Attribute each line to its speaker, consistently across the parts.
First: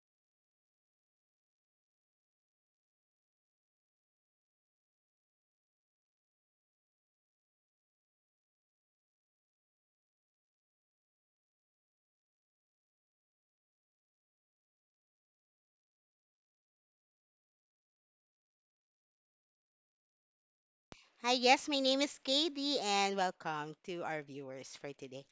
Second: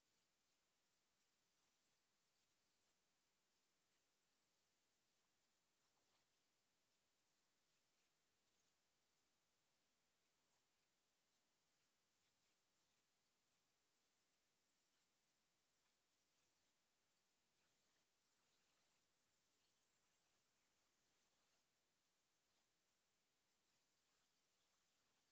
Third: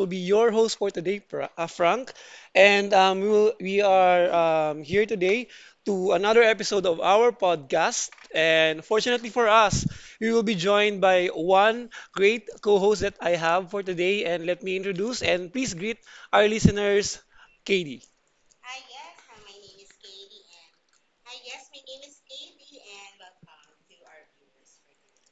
Speaker 1: will be your host for today, Frank, and we are here today to another episode of our podcast. And fortunately for us, we will be joined by one great co-host that I have for today. And let me introduce and please greet our listeners, Katie.
Speaker 2: Hi, yes, my name is Katie, and welcome to our viewers for today.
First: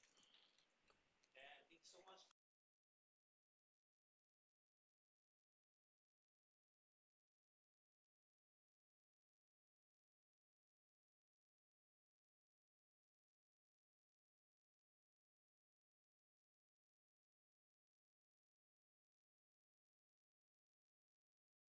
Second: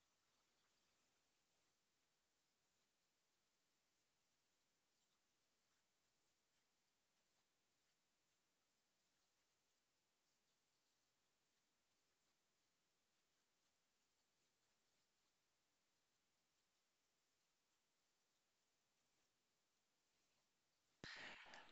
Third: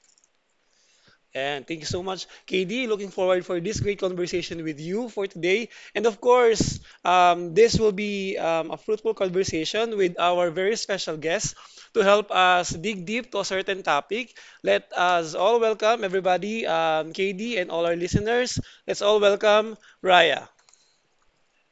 Speaker 1: And thank you so much, KD. Looking forward for this great conversation with you for today. And of course, this will be a fruitful conversation with our very special guest to help us dig deep to a certain topic. Let us all welcome everybody, KD, and all our listeners. Let's all welcome Raya.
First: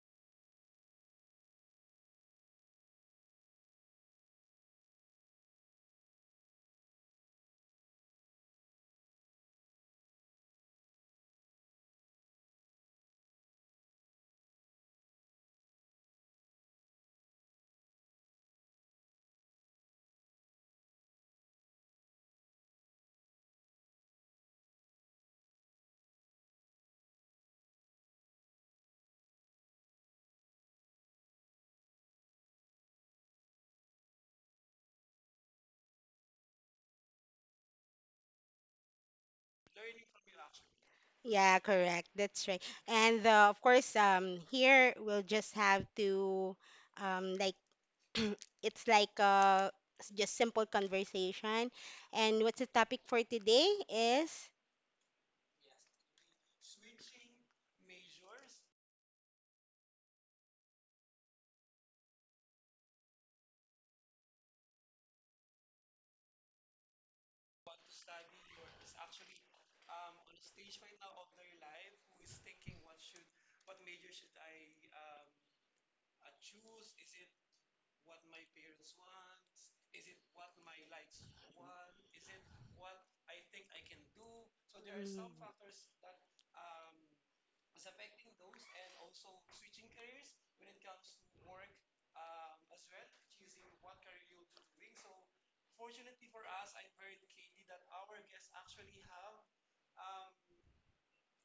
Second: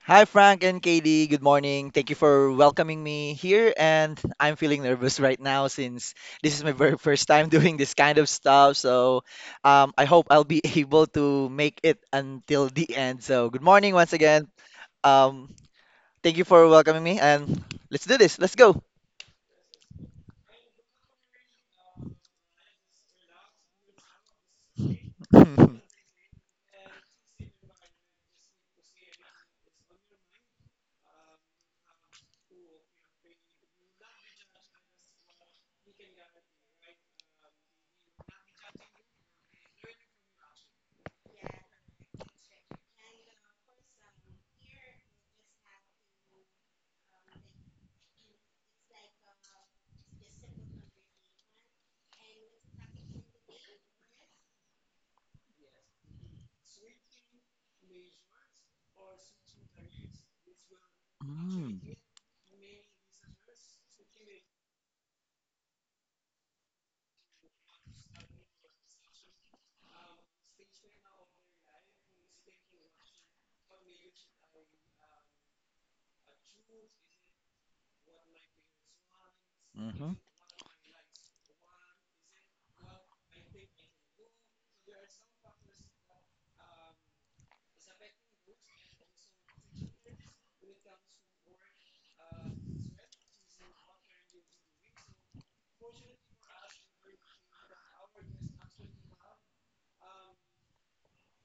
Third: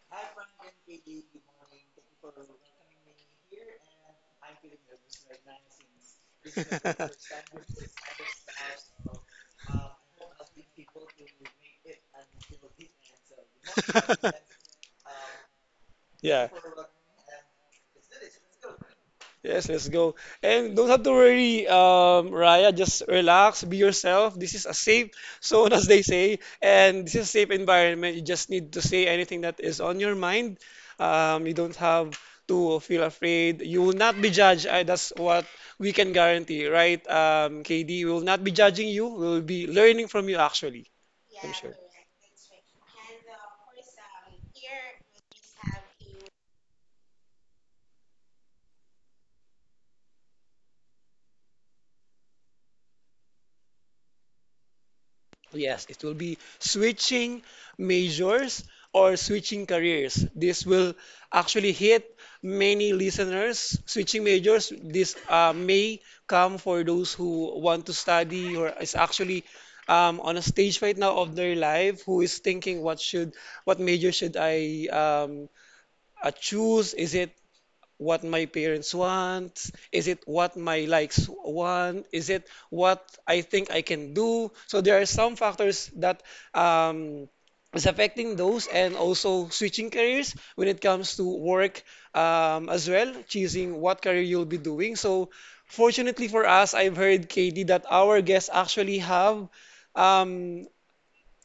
Speaker 3: Hi, Frank and Katie. Good morning. Thank you for welcoming me here. And I'm feeling nervous right now since this is my very first time doing this kind of stuff. So I hope I'll be able to make it until the end. So good morning once again. Um, Thank you
Speaker 1: Yeah.
Speaker 3: for welcoming me. And let's do this. Let's go.
Speaker 1: Yes, let's go. And don't have to worry, Raya. Just relax, be yourself. This is a safe zone, as they say, and this is a safe environment. You just need to say anything that is on your mind. You don't have to feel afraid. You will not be judged. That's what we can guarantee, right? KD, we will not be judging you. We will be learning from you, actually. I'm
Speaker 2: Yeah,
Speaker 1: sure.
Speaker 2: correct. That's right. And of course, here we'll just have to, um, like, it's like a just simple conversation. And what's the topic for today is?
Speaker 1: Yes, it will be switching majors or switching careers. This will actually hit many listeners. Switching majors, this may come for those who want to study or is actually on a stage right now of their life, who is thinking what major should I choose? Is it what my parents want? Is
Speaker 3: Mm-hmm.
Speaker 1: it what my likes want? Is it what I think I can do? So there are
Speaker 2: Mm,
Speaker 1: some factors that um, is affecting those, and also switching careers when it comes to work as well, choosing what career you'll be doing. So fortunately for us, I've heard, Katie, that our guests actually have um,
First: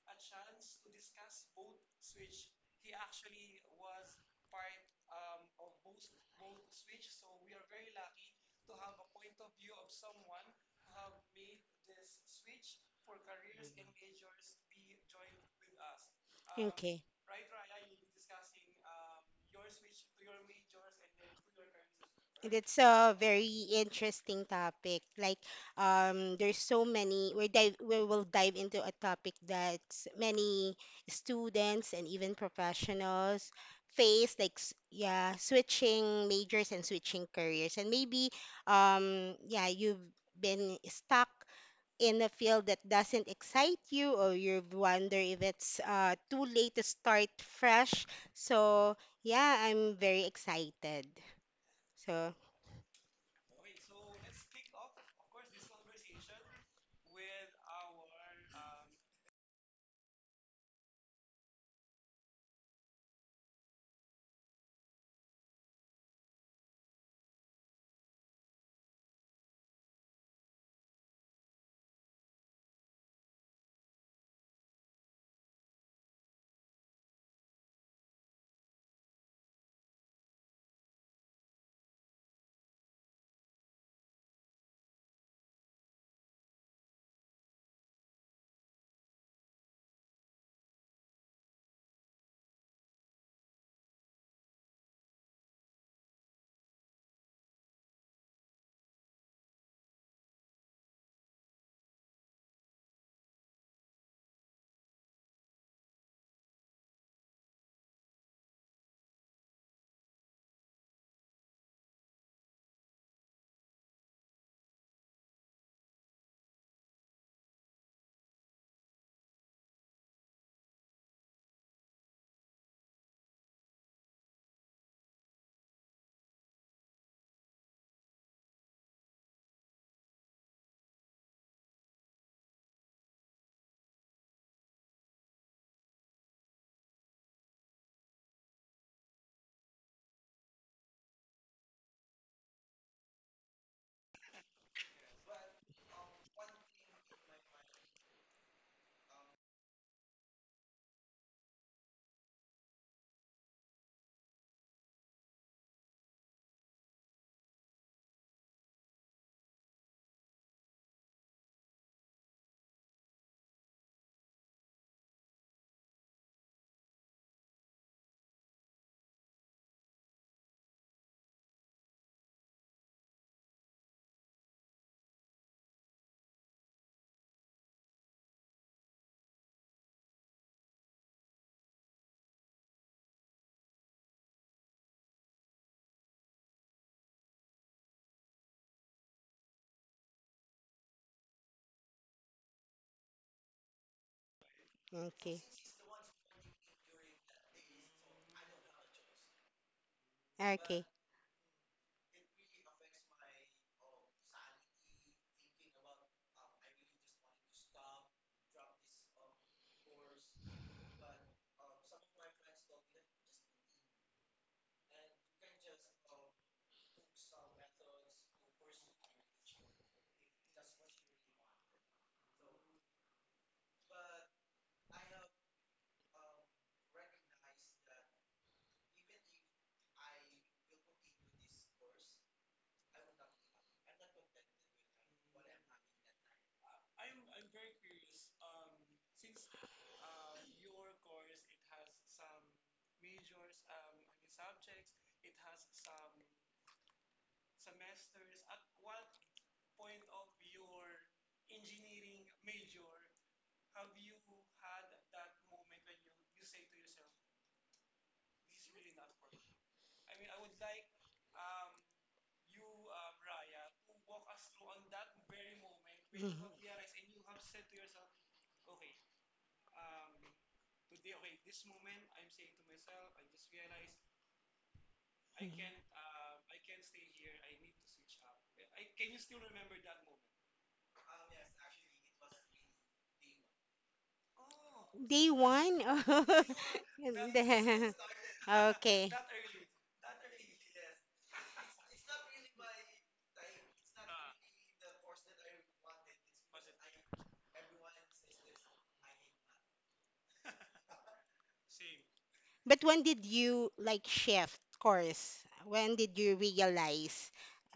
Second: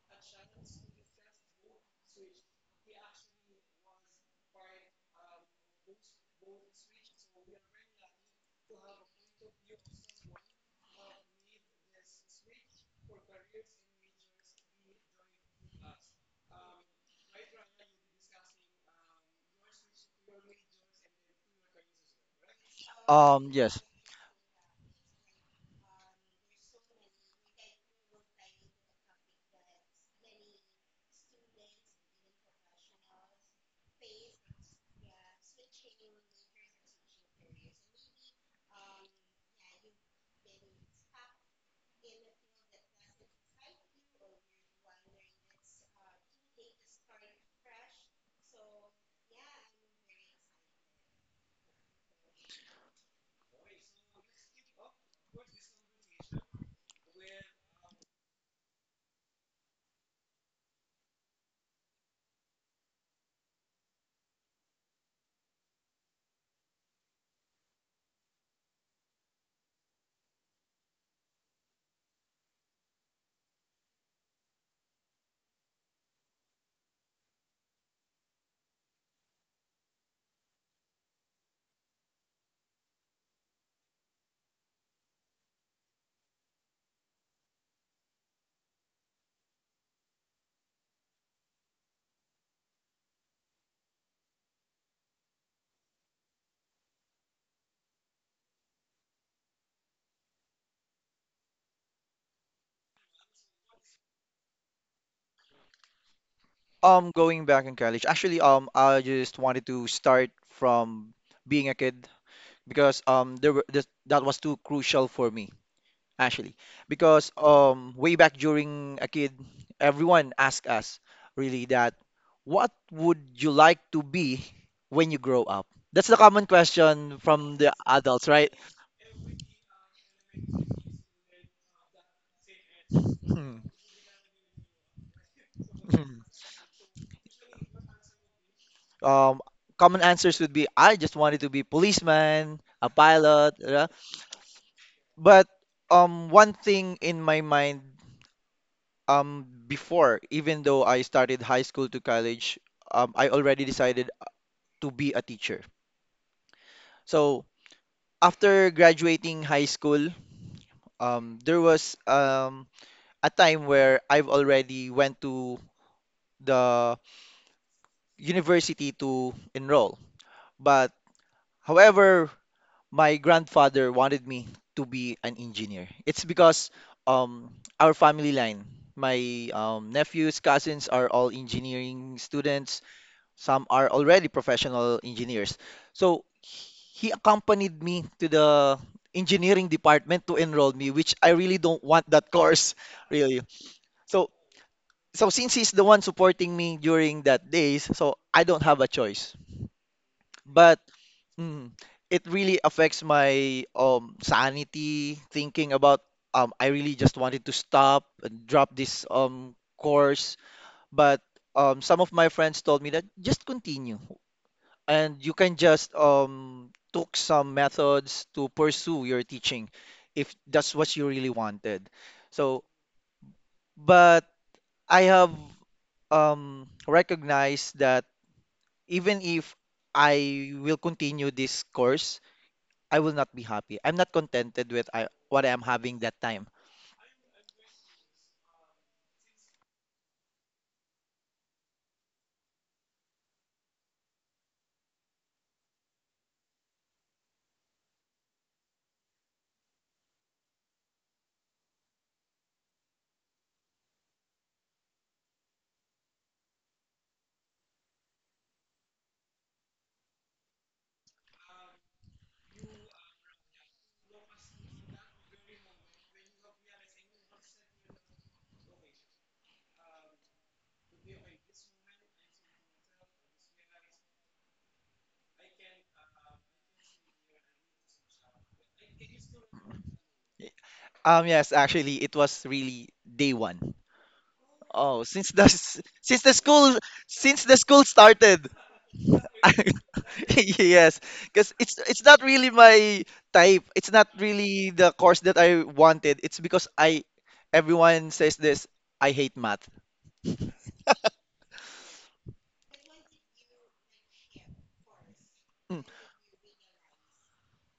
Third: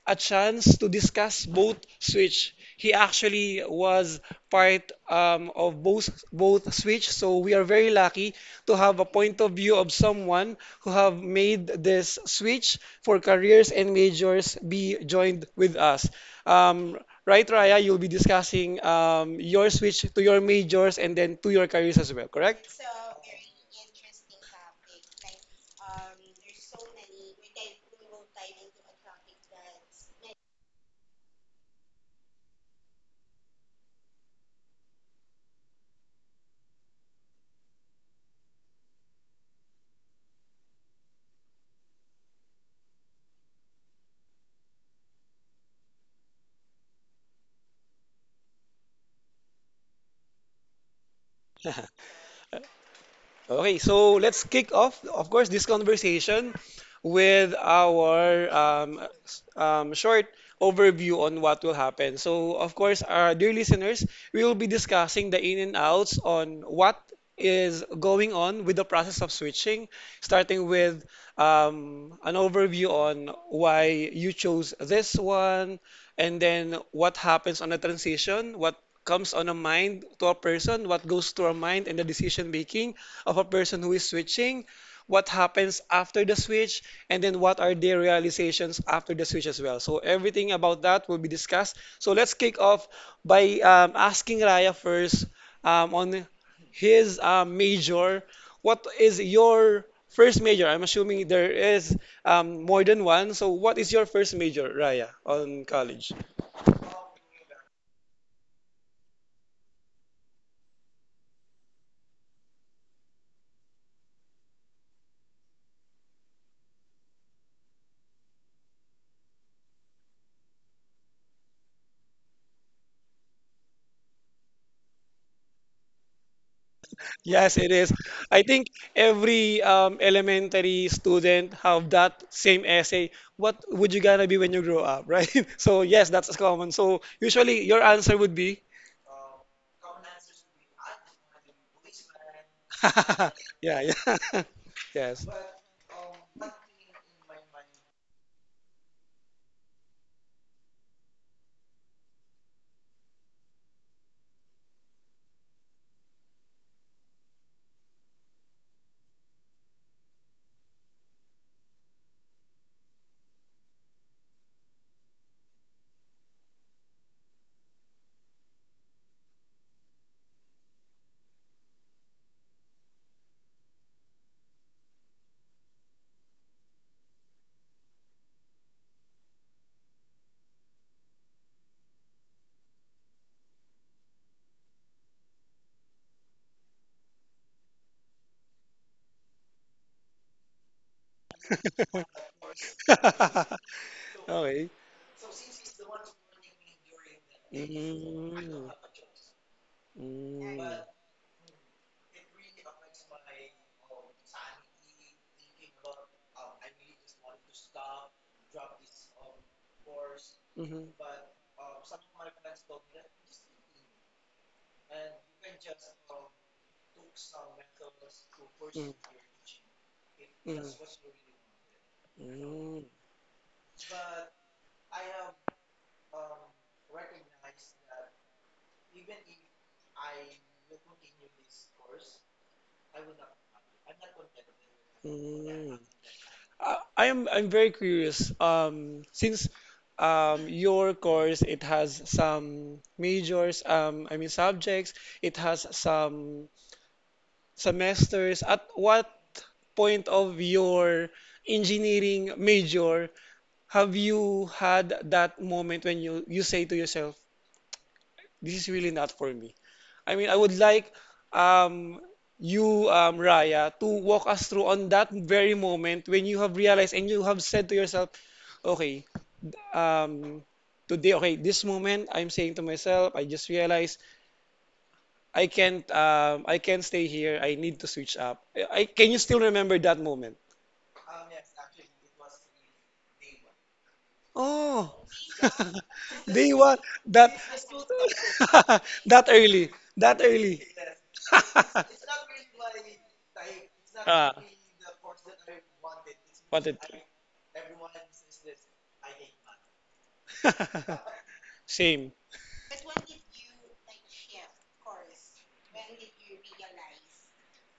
Speaker 1: a chance to discuss both Switch. He actually was part of both Switch, so we are very lucky to have a point of view of someone who have made this switch for careers and majors be joined with us. Um,
Speaker 2: Okay.
Speaker 1: right, Raya, you'll be discussing your switch to your majors and then to your careers as well, correct?
Speaker 2: That's a very
Speaker 3: Yes.
Speaker 2: interesting topic. There's so many. We will dive into a topic that many students and even professionals face. Yeah, switching majors and switching careers, and yeah, you've been stuck in a field that doesn't excite you, or you wonder if it's too late to start fresh. So, yeah, I'm very excited. So.
Speaker 1: Okay, so let's kick off, of course, this conversation with our short overview on what will happen. So, of course, our dear listeners, we will be discussing the in and outs on what is going on with the process of switching, starting with an overview on why you chose this one, and then what happens on the transition, what comes on a mind to a person, what goes to a mind in the decision making of a person who is switching, what happens after the switch, and then what are their realizations after the switch as well. So everything about that will be discussed. So let's kick off by asking Raya first on his major. What is your first major? I'm assuming there is more than one. So what is your first major, Raya, on college?
Speaker 3: Going back in college, actually, I just wanted to start from being a kid. Because there were this, that was too crucial for me actually because way back during a kid, everyone asked us really that, what would you like to be when you grow up? That's the common question from
Speaker 1: Yes, it
Speaker 3: the
Speaker 1: is.
Speaker 3: adults,
Speaker 1: I
Speaker 3: right?
Speaker 1: think every elementary student have that same essay. What
Speaker 3: Hmm.
Speaker 1: would you gonna be when you grow up, right? So yes,
Speaker 3: Mhm.
Speaker 1: that's common. So usually your answer would be,
Speaker 3: um, Common answers would be, I just wanted to be policeman, a pilot,
Speaker 1: yeah,
Speaker 3: uh,
Speaker 1: yeah, yes.
Speaker 3: but um one thing in my mind, before even though I started high school to college, I already decided to be a teacher. So after graduating high school, there was a time where I've already went to the university to enroll, but however, my grandfather wanted me to be an engineer. It's because um our family line, my nephews, cousins are all engineering students. Some are already professional engineers. So he accompanied me to the engineering department to enroll me, which I really don't want that course, really. So
Speaker 1: Okay.
Speaker 3: so
Speaker 2: Okay.
Speaker 3: since he's the one supporting me during that days, so I don't
Speaker 1: Mm,
Speaker 3: have a choice.
Speaker 1: mm,
Speaker 3: But
Speaker 2: Okay.
Speaker 3: mm, it really affects my sanity, thinking about, I really just wanted to stop and drop this course,
Speaker 1: mhm.
Speaker 3: but some of my friends told me that just continue, and you can just took some methods to
Speaker 1: Mm.
Speaker 3: pursue your teaching if
Speaker 1: Mm.
Speaker 3: that's what you really wanted. So,
Speaker 1: Mm.
Speaker 3: but I have recognized that even if I will continue this course, I will not be happy. I'm not contented with what I am
Speaker 1: Mm.
Speaker 3: having that time.
Speaker 1: I, I am I'm very curious. Since your course, it has some majors, I mean subjects, it has some semesters. At what point of your engineering major have you had that moment when you say to yourself, this is really not for me. I mean, I would like um, you, Raya, to walk us through on that very moment when you
Speaker 2: Mhm.
Speaker 1: have realized and you have said to yourself, okay, um, today, okay, this moment, I'm saying to myself, I just realized I can't stay here. I need to switch up. I can you still remember
Speaker 2: Mhm.
Speaker 1: that moment?
Speaker 3: Yes, actually, it was really day one.
Speaker 1: Oh,
Speaker 3: Oh, since
Speaker 2: Day
Speaker 3: the s-
Speaker 2: one?
Speaker 3: since the
Speaker 1: day
Speaker 3: school
Speaker 1: one, that
Speaker 3: since the school
Speaker 2: The-
Speaker 3: started.
Speaker 2: Okay.
Speaker 1: that early, that early.
Speaker 3: Yes, because it's not really my type. It's not
Speaker 1: Ah.
Speaker 3: really the course that I wanted. It's because
Speaker 1: Wanted.
Speaker 3: I everyone says this, I hate math.
Speaker 1: Same
Speaker 2: But when did you like shift course?
Speaker 3: Mm.
Speaker 2: When did you realize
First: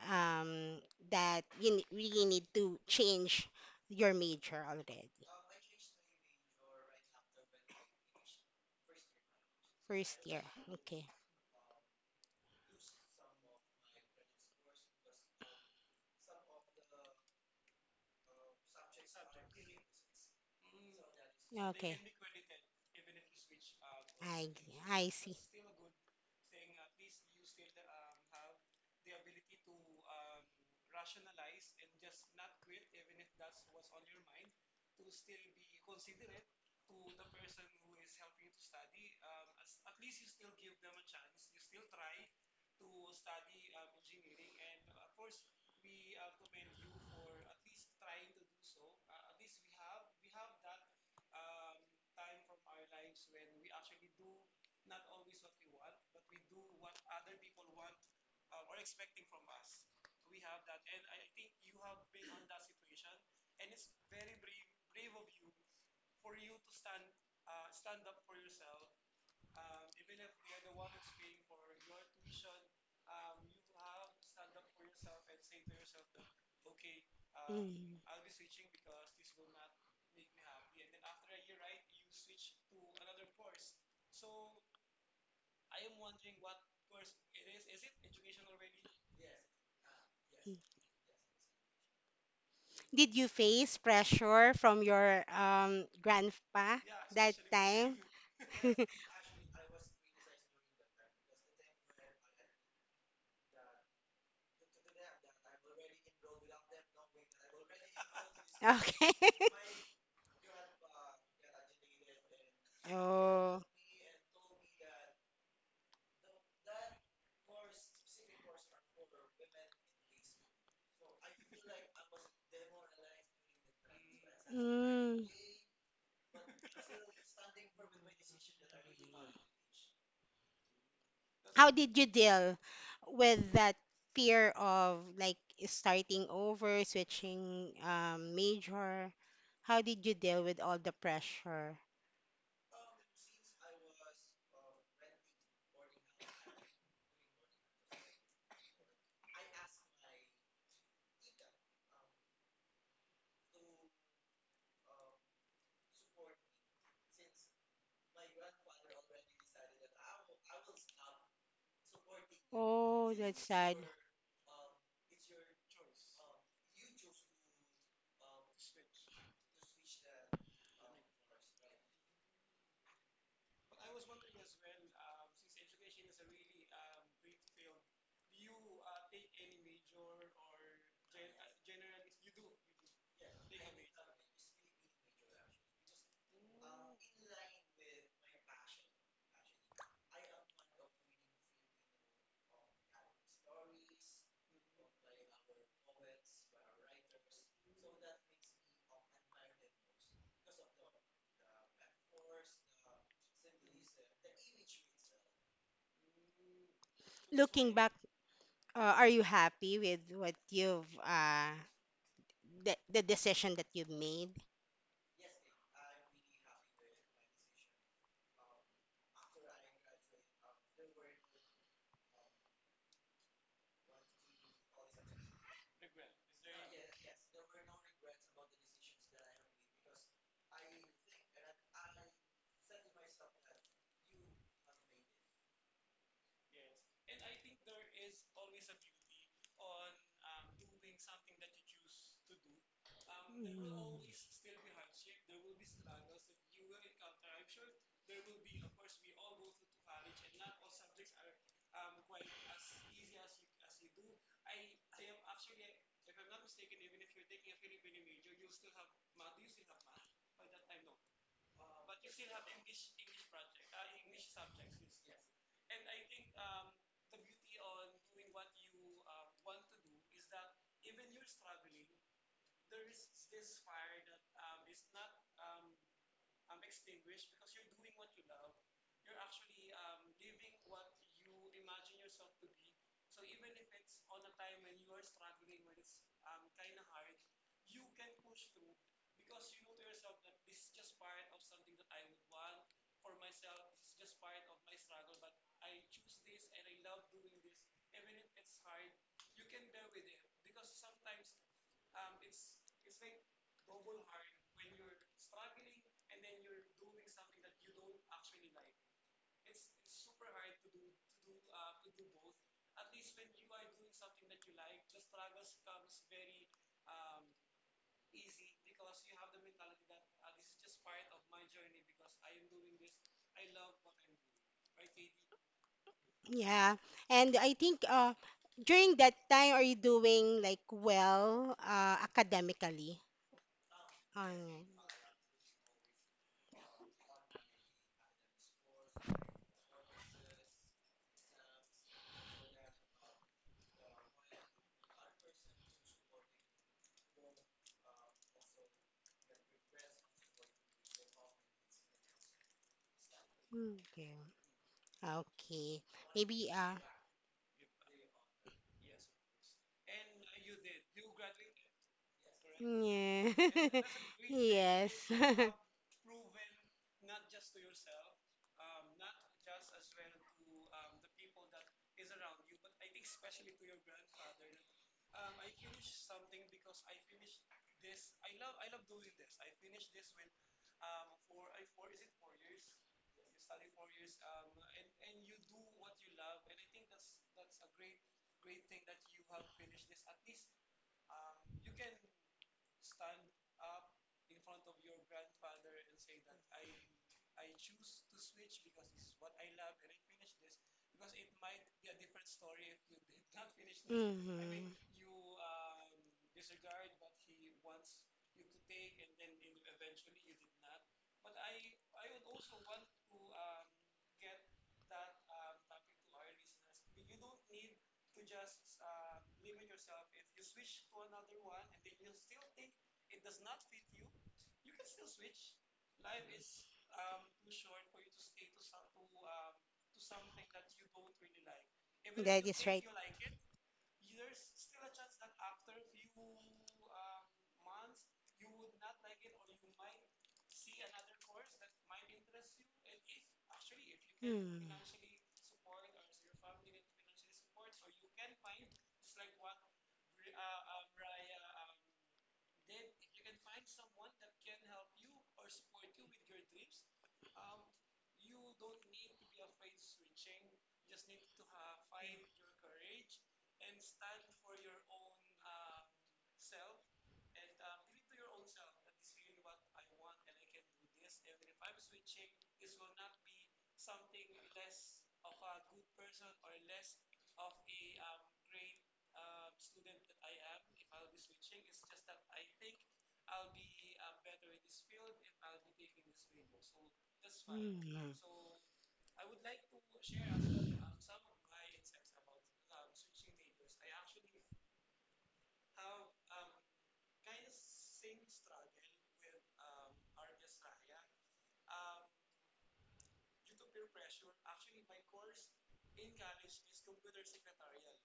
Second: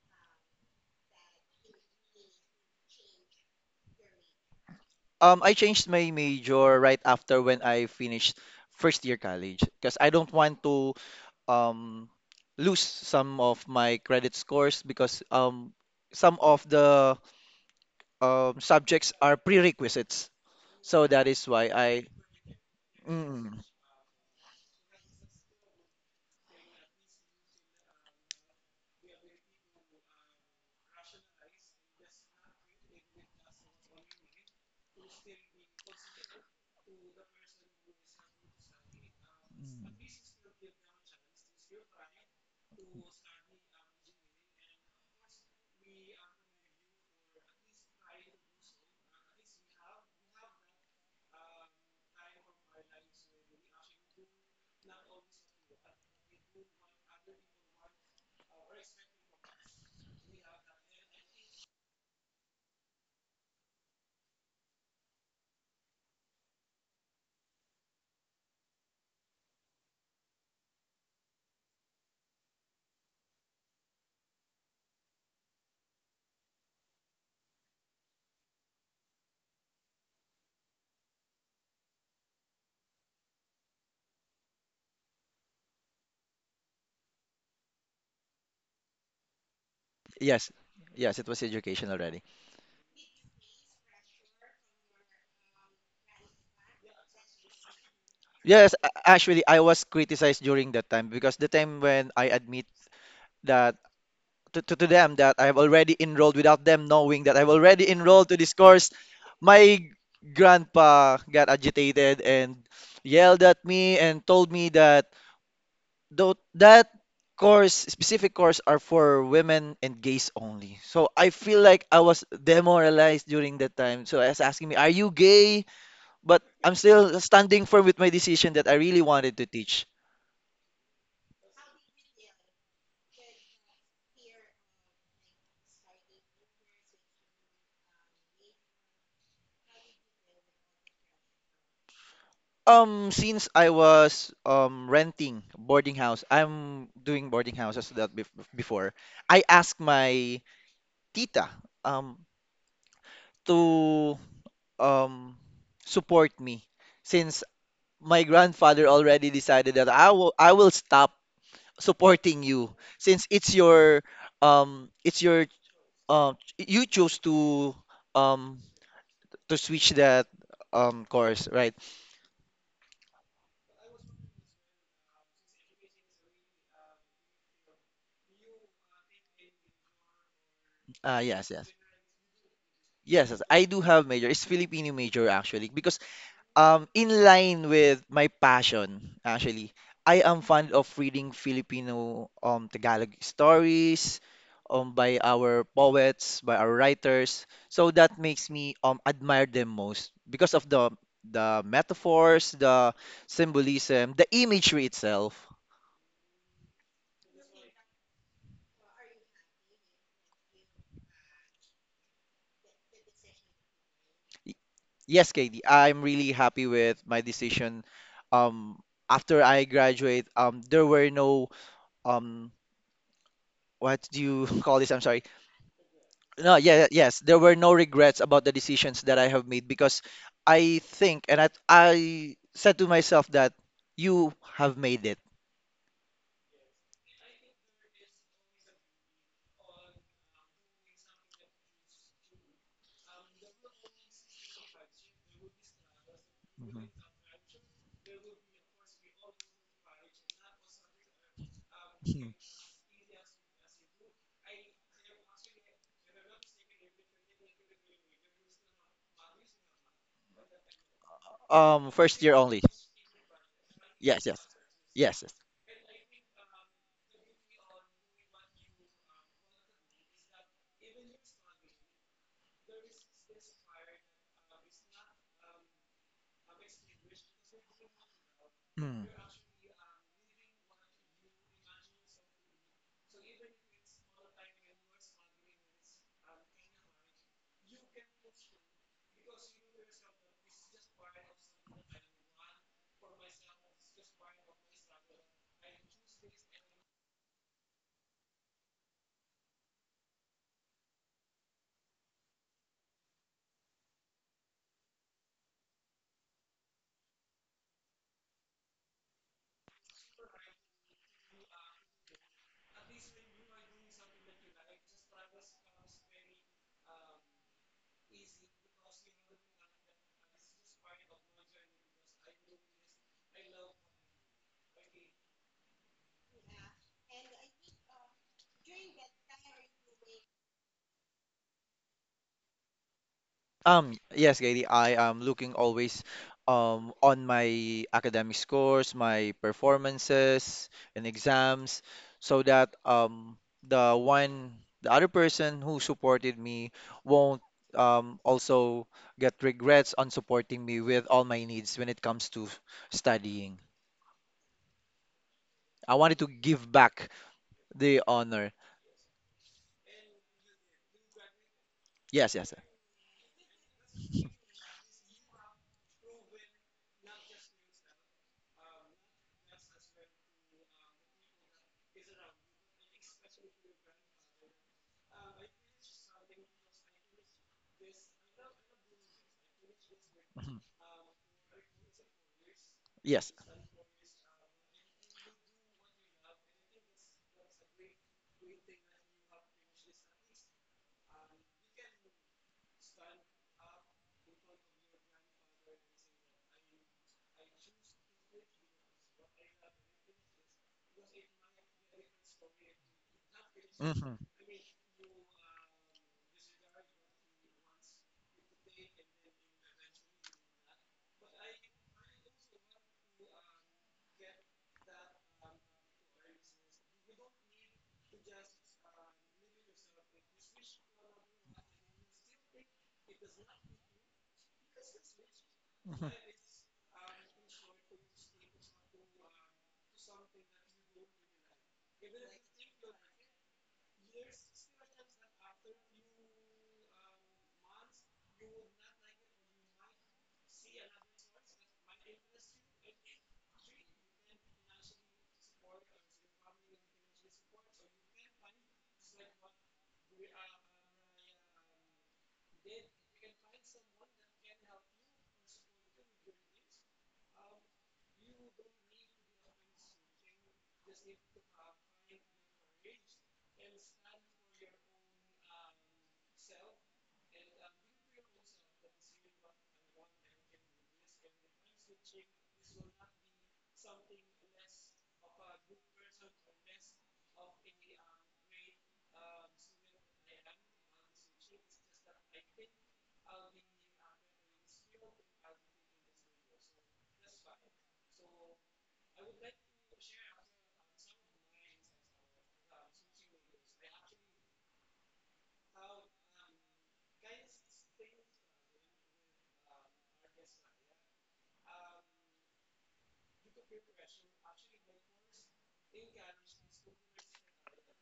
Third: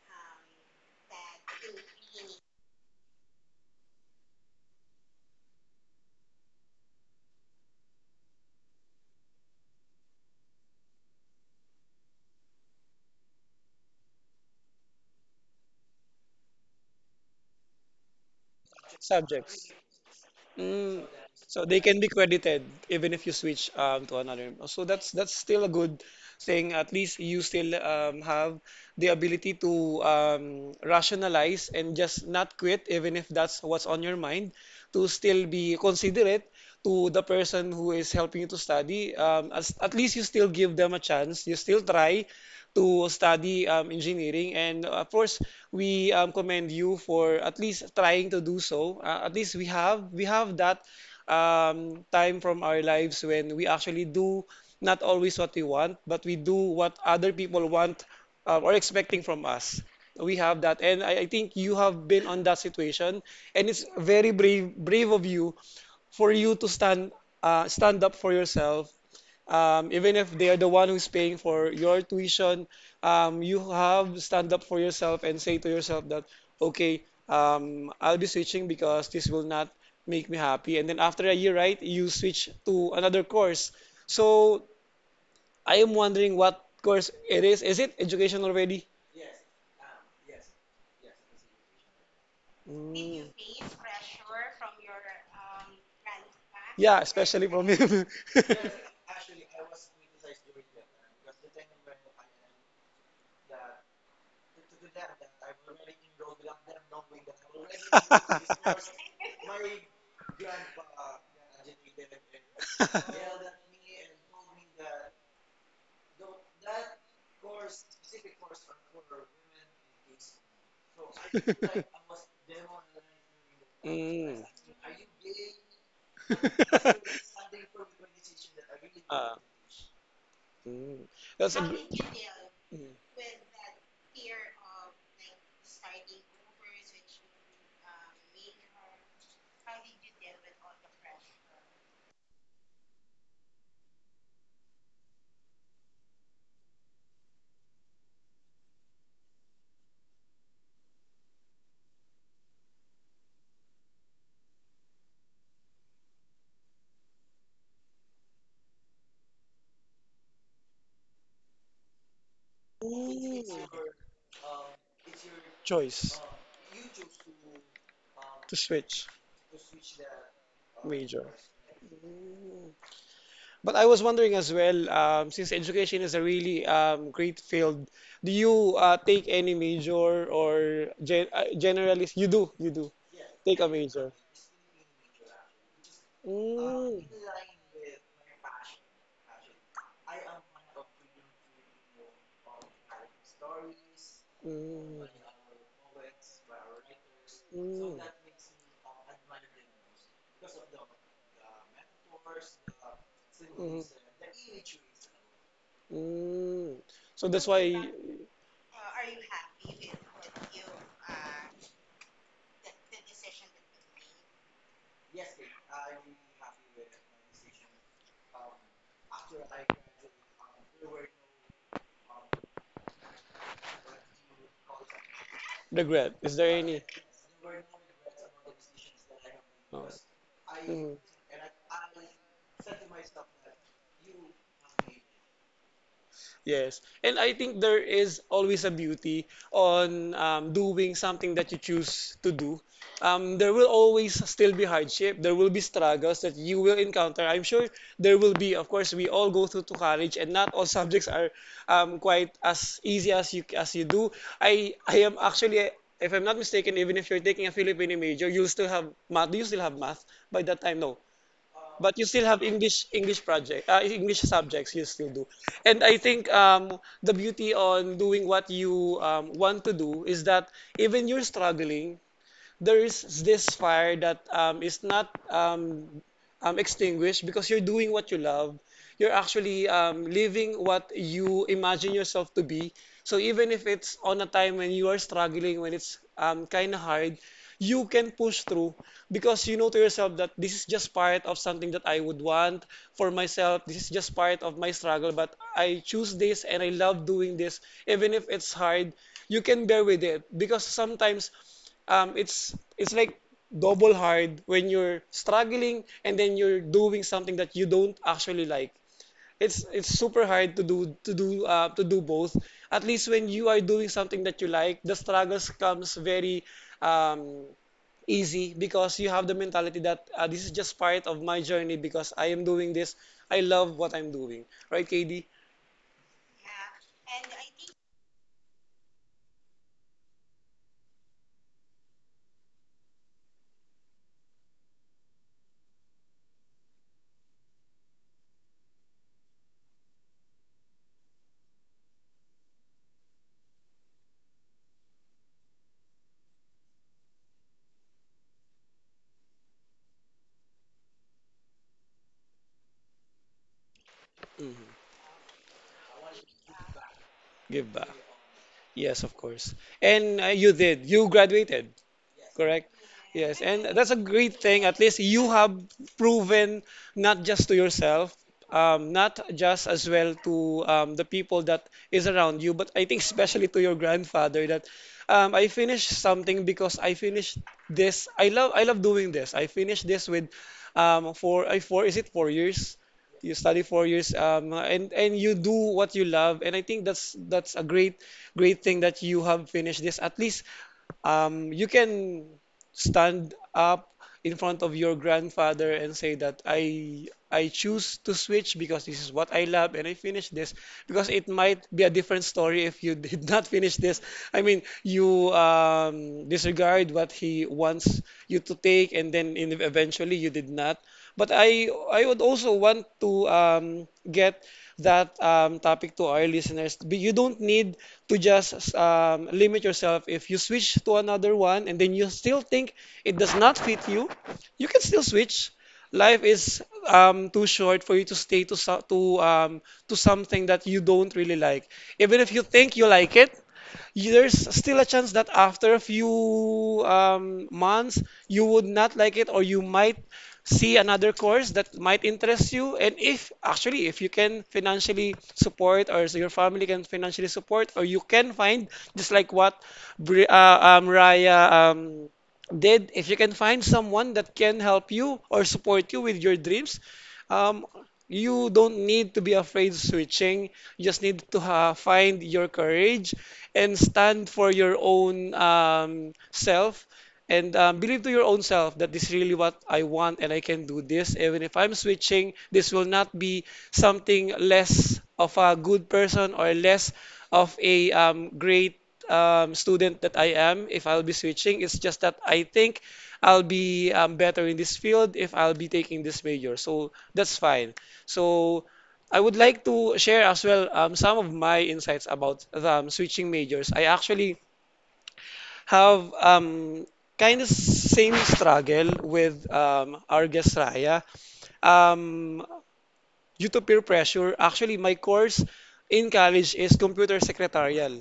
Speaker 2: um, that you really need to change your major already?
Speaker 3: I changed my major right after when I finished first year college, because I
Speaker 2: First
Speaker 3: don't
Speaker 2: year.
Speaker 3: want to
Speaker 2: Okay.
Speaker 3: um lose some of my credit scores because some of the subjects are
Speaker 1: subjects.
Speaker 3: prerequisites.
Speaker 1: Mm.
Speaker 3: So that is why
Speaker 1: So they
Speaker 2: Okay.
Speaker 1: can
Speaker 3: I—
Speaker 1: be credited even if you
Speaker 3: mm, mm.
Speaker 1: switch to
Speaker 2: I
Speaker 1: another. So
Speaker 2: I
Speaker 1: that's
Speaker 2: see.
Speaker 1: that's still a good thing. At least you still have the ability to rationalize and just not quit, even if that's what's on your mind, to still be considerate to the person who is helping you to study. At least you still give them a chance. You still try to study engineering, and of course, we commend you for at least trying to do so. At least we have that time from our lives when we actually do not always what we want, but we do what other people want or expecting from us. We have that, and I think you have been on that situation, and it's very brave of you for you to stand stand up for yourself even if they are the one who's paying for your tuition, you have stand up for yourself and say to yourself that, okay,
Speaker 2: Mm.
Speaker 1: I'll be switching because this will not make me happy. And then after a year, right, you switch to another course. So I am wondering what course it is. Is it education already?
Speaker 3: Yes,
Speaker 2: Mm.
Speaker 3: yes, it was education already.
Speaker 2: Did you
Speaker 1: Mm.
Speaker 2: face pressure from your grandpa
Speaker 1: Yeah,
Speaker 2: that
Speaker 1: especially from
Speaker 2: time?
Speaker 1: him.
Speaker 3: Yes, actually, I was criticized during that time, because the time when I admit that to them that I've already enrolled, without them knowing that I've already enrolled to this course,
Speaker 2: Okay.
Speaker 3: my grandpa got agitated and yelled at
Speaker 2: Oh.
Speaker 3: me and told me that, though that course, specific course are for women and gays only. So I feel like I was demoralized during that time. So I
Speaker 1: mm.
Speaker 3: was asking me, "Are you
Speaker 2: Mm.
Speaker 3: gay?" But I'm still standing firm with my decision that I really
Speaker 1: Ah,
Speaker 3: wanted to teach.
Speaker 1: mm. That's a
Speaker 2: How
Speaker 1: good
Speaker 2: did you deal
Speaker 1: mm.
Speaker 2: with that fear of like starting over, switching major? How did you deal with all the pressure?
Speaker 3: Since I was renting boarding house, I'm doing boarding houses that before. I asked my tita um to um support me, since my grandfather already decided that I will stop supporting you,
Speaker 2: Oh,
Speaker 3: since
Speaker 2: that's
Speaker 1: Mm.
Speaker 2: sad.
Speaker 3: it's your
Speaker 1: choice
Speaker 3: you chose
Speaker 1: to
Speaker 3: um
Speaker 1: switch
Speaker 3: to switch that
Speaker 1: major.
Speaker 3: course, right?
Speaker 1: Mm. But I was wondering as well, since education is a really great field, do you take any major or
Speaker 3: Ah, yes, yes.
Speaker 1: generalist? You do
Speaker 3: Yes, yes,
Speaker 1: take
Speaker 3: I
Speaker 1: a
Speaker 3: do have
Speaker 1: major.
Speaker 3: major. It's Filipino major, actually, because in
Speaker 1: Mm.
Speaker 3: line with my passion actually, I am fond of reading Filipino Tagalog stories
Speaker 1: Mm.
Speaker 3: by our poets, by our writers. So
Speaker 1: Mm.
Speaker 3: that makes me admire them most because of the metaphors, the
Speaker 1: Mhm.
Speaker 3: symbolism, the imagery itself.
Speaker 1: Mm. So that's
Speaker 2: Looking back,
Speaker 1: why
Speaker 2: are you happy with what you've the decision that you've made?
Speaker 3: Y- Yes, KD, I'm really happy with my decision. Um after I graduate, there were no um what do you call this? I'm sorry.
Speaker 1: regret. Is there
Speaker 3: No, yeah,
Speaker 1: any?
Speaker 3: yeah, yes, there were no regrets about the decisions that I have made, because I
Speaker 1: Oh.
Speaker 3: think and I said to myself that you have made it.
Speaker 1: Yes. And I think there is always a beauty on doing something that you choose to do. There will
Speaker 2: Mm.
Speaker 1: always still be hardship. There will be struggles that you will encounter. I'm sure there will be. Of course, we all go through to college, and not all subjects are quite
Speaker 3: Mhm.
Speaker 1: as easy as you do. I am actually, if I'm not mistaken, even if you're taking a Filipino major, you'll still have math. Do you still have math by that time? No, but you
Speaker 3: First
Speaker 1: still
Speaker 3: year
Speaker 1: have
Speaker 3: only.
Speaker 1: English
Speaker 3: Yes, yes,
Speaker 1: subjects you still
Speaker 3: yes,
Speaker 1: do, and I think the beauty on doing what you want to do is that even you're struggling, there is this fire that is not extinguished because you're doing what you love. You're
Speaker 3: yes.
Speaker 1: actually living what you imagine yourself to be. So even if it's on a time when you are struggling, when it's kind of hard, you can push through because you know to yourself that this is just part of something that I would want for myself. This is just part of my struggle, but I choose this and I love doing this. Even if it's hard, you can bear with it because sometimes it's like double hard when you're struggling and then you're doing something that you don't actually like. It's super hard to do to do to do both. At least when you are doing something that you like, the struggles comes very um, easy because you have the mentality that this is just part of my journey because I am doing this. I love what I'm doing, right, KD?
Speaker 2: Yeah. And I think during that time are you doing like well academically?
Speaker 3: Yes,
Speaker 2: Alright.
Speaker 3: Katie, I am looking always on my academic scores, my performances and exams, so that um, the other person who supported me won't also get regrets on supporting me with all my needs when it comes to studying.
Speaker 2: Okay.
Speaker 1: Hmm.
Speaker 2: Okay.
Speaker 3: I wanted to
Speaker 2: Maybe
Speaker 3: give back
Speaker 1: Give back.
Speaker 3: the honor.
Speaker 1: Yes, of course. And you did. You graduated.
Speaker 3: Yes, yes.
Speaker 1: Correct?
Speaker 2: yeah.
Speaker 1: Yes, and that's a great thing. At
Speaker 2: Yes.
Speaker 1: least you have proven not just to yourself, not just as well to the people that is around you, but I think especially to your grandfather that I finished something because I finished this. I love doing this. I finished this with
Speaker 3: Mhm.
Speaker 1: four, is it 4 years?
Speaker 3: Yes.
Speaker 1: You study 4 years, and you do what you love, and I think that's a great thing that you have finished this. At least you can stand up in front of your grandfather and say that I choose to switch because this is what I love and I finish this, because it might be a different story if you did not finish this.
Speaker 3: Mm-hmm.
Speaker 1: I mean,
Speaker 2: Hmm.
Speaker 1: you disregard what he wants you to take, and eventually you did not. But I would also want to get that topic to our listeners. But you don't need to just limit yourself. If you switch to another one and then you still think it does not fit you, you can still switch. Life is too short for you to to something that you don't really like. Even if
Speaker 2: That
Speaker 1: you
Speaker 2: is
Speaker 1: think
Speaker 2: right.
Speaker 1: you like it, there's still a chance that after a few months you would not like it, or you might see another course that might interest you. And if actually if you can
Speaker 2: Mm.
Speaker 1: financially support, or so your family can financially support, or you can find just like what Raya did. If you can find someone that can help you or support you with your dreams, um, you don't need to be afraid of switching. You just need to ha find your courage and stand for your own self and believe to your own self that this is really what I want and I can do this. Even if I'm switching, this will not be something less of a good person or less of a great student that I am if I'll be switching. It's just that I think I'll be better in this field if I'll be taking this major. So that's fine.
Speaker 2: Mm.
Speaker 1: So I would like to share as well some of my insights about switching majors. I actually have kind of same struggle with our guest Raya. Um, due to peer pressure, actually my course in college is computer secretarial.